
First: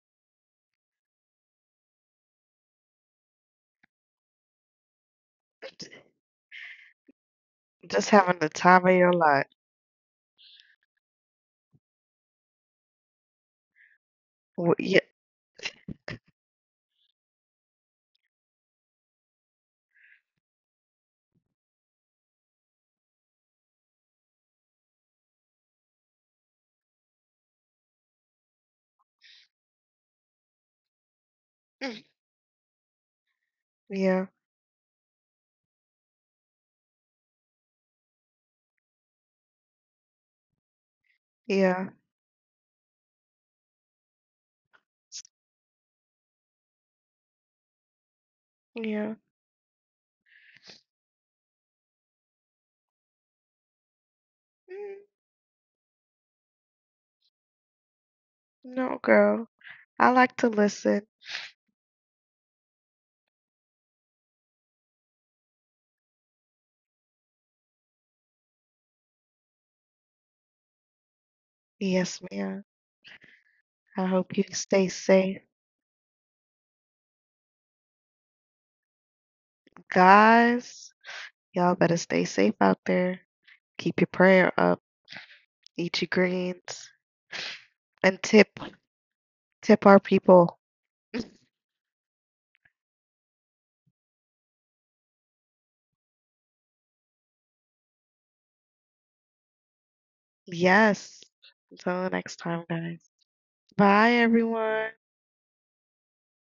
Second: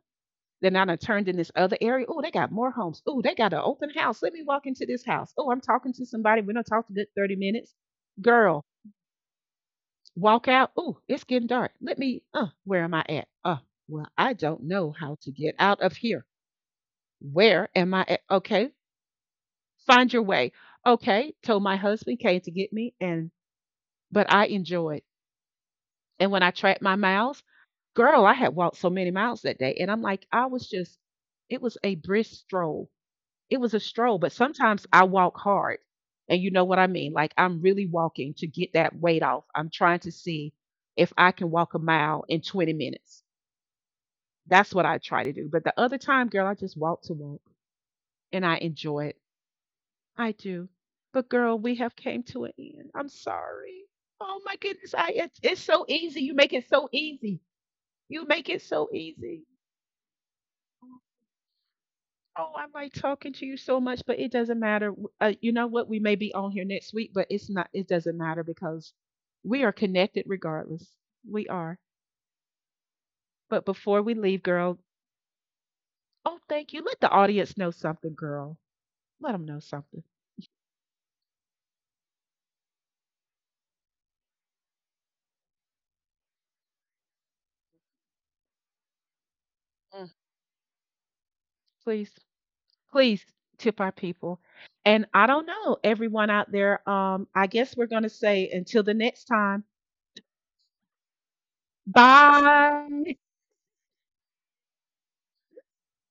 Then I done turned in this other area. Oh, they got more homes. Oh, they got an open house. Let me walk into this house. Oh, I'm talking to somebody. We're gonna talk a good 30 minutes. Just having the Girl, time of your life. walk out. Oh, it's getting dark. Let me, where am I at? Well, I don't W know Yeah. how to get out of here. Where am I at? Okay, find your way. Okay, told my husband came to get me, and but I enjoyed. And when I tracked my miles, girl, I had walked so many miles that day, and I'm like, it was a Mm, brisk stroll. It was a stroll, yeah. but sometimes I walk hard. And you know what I mean? Like I'm really walking to get that weight off. I'm trying to see if I can walk a Yeah. mile in 20 minutes. That's what I try to do. But the other time, girl, I just walk to walk and I enjoy Yeah. it. I do. But girl, we have came to an end. I'm sorry. Oh my goodness. Mm, I it's so easy. You make it so easy. You make it so no, easy. girl. I like to listen. Oh, I like talking to you so much, but it doesn't matter. You know what? We may be on here next week, but it doesn't matter because we are connected regardless. We are. Yes, ma'am. But before I we hope leave, you girl, stay safe. oh, thank you. Let the audience know something, girl. Let them know something. Guys, y'all better stay safe out there. Keep your prayer up. Eat your greens. And tip our Mm. people. Please, please tip our people. And I don't know, everyone out there, I guess we're going to say until the next time, Yes. Until the next time, guys. bye. Bye, everyone.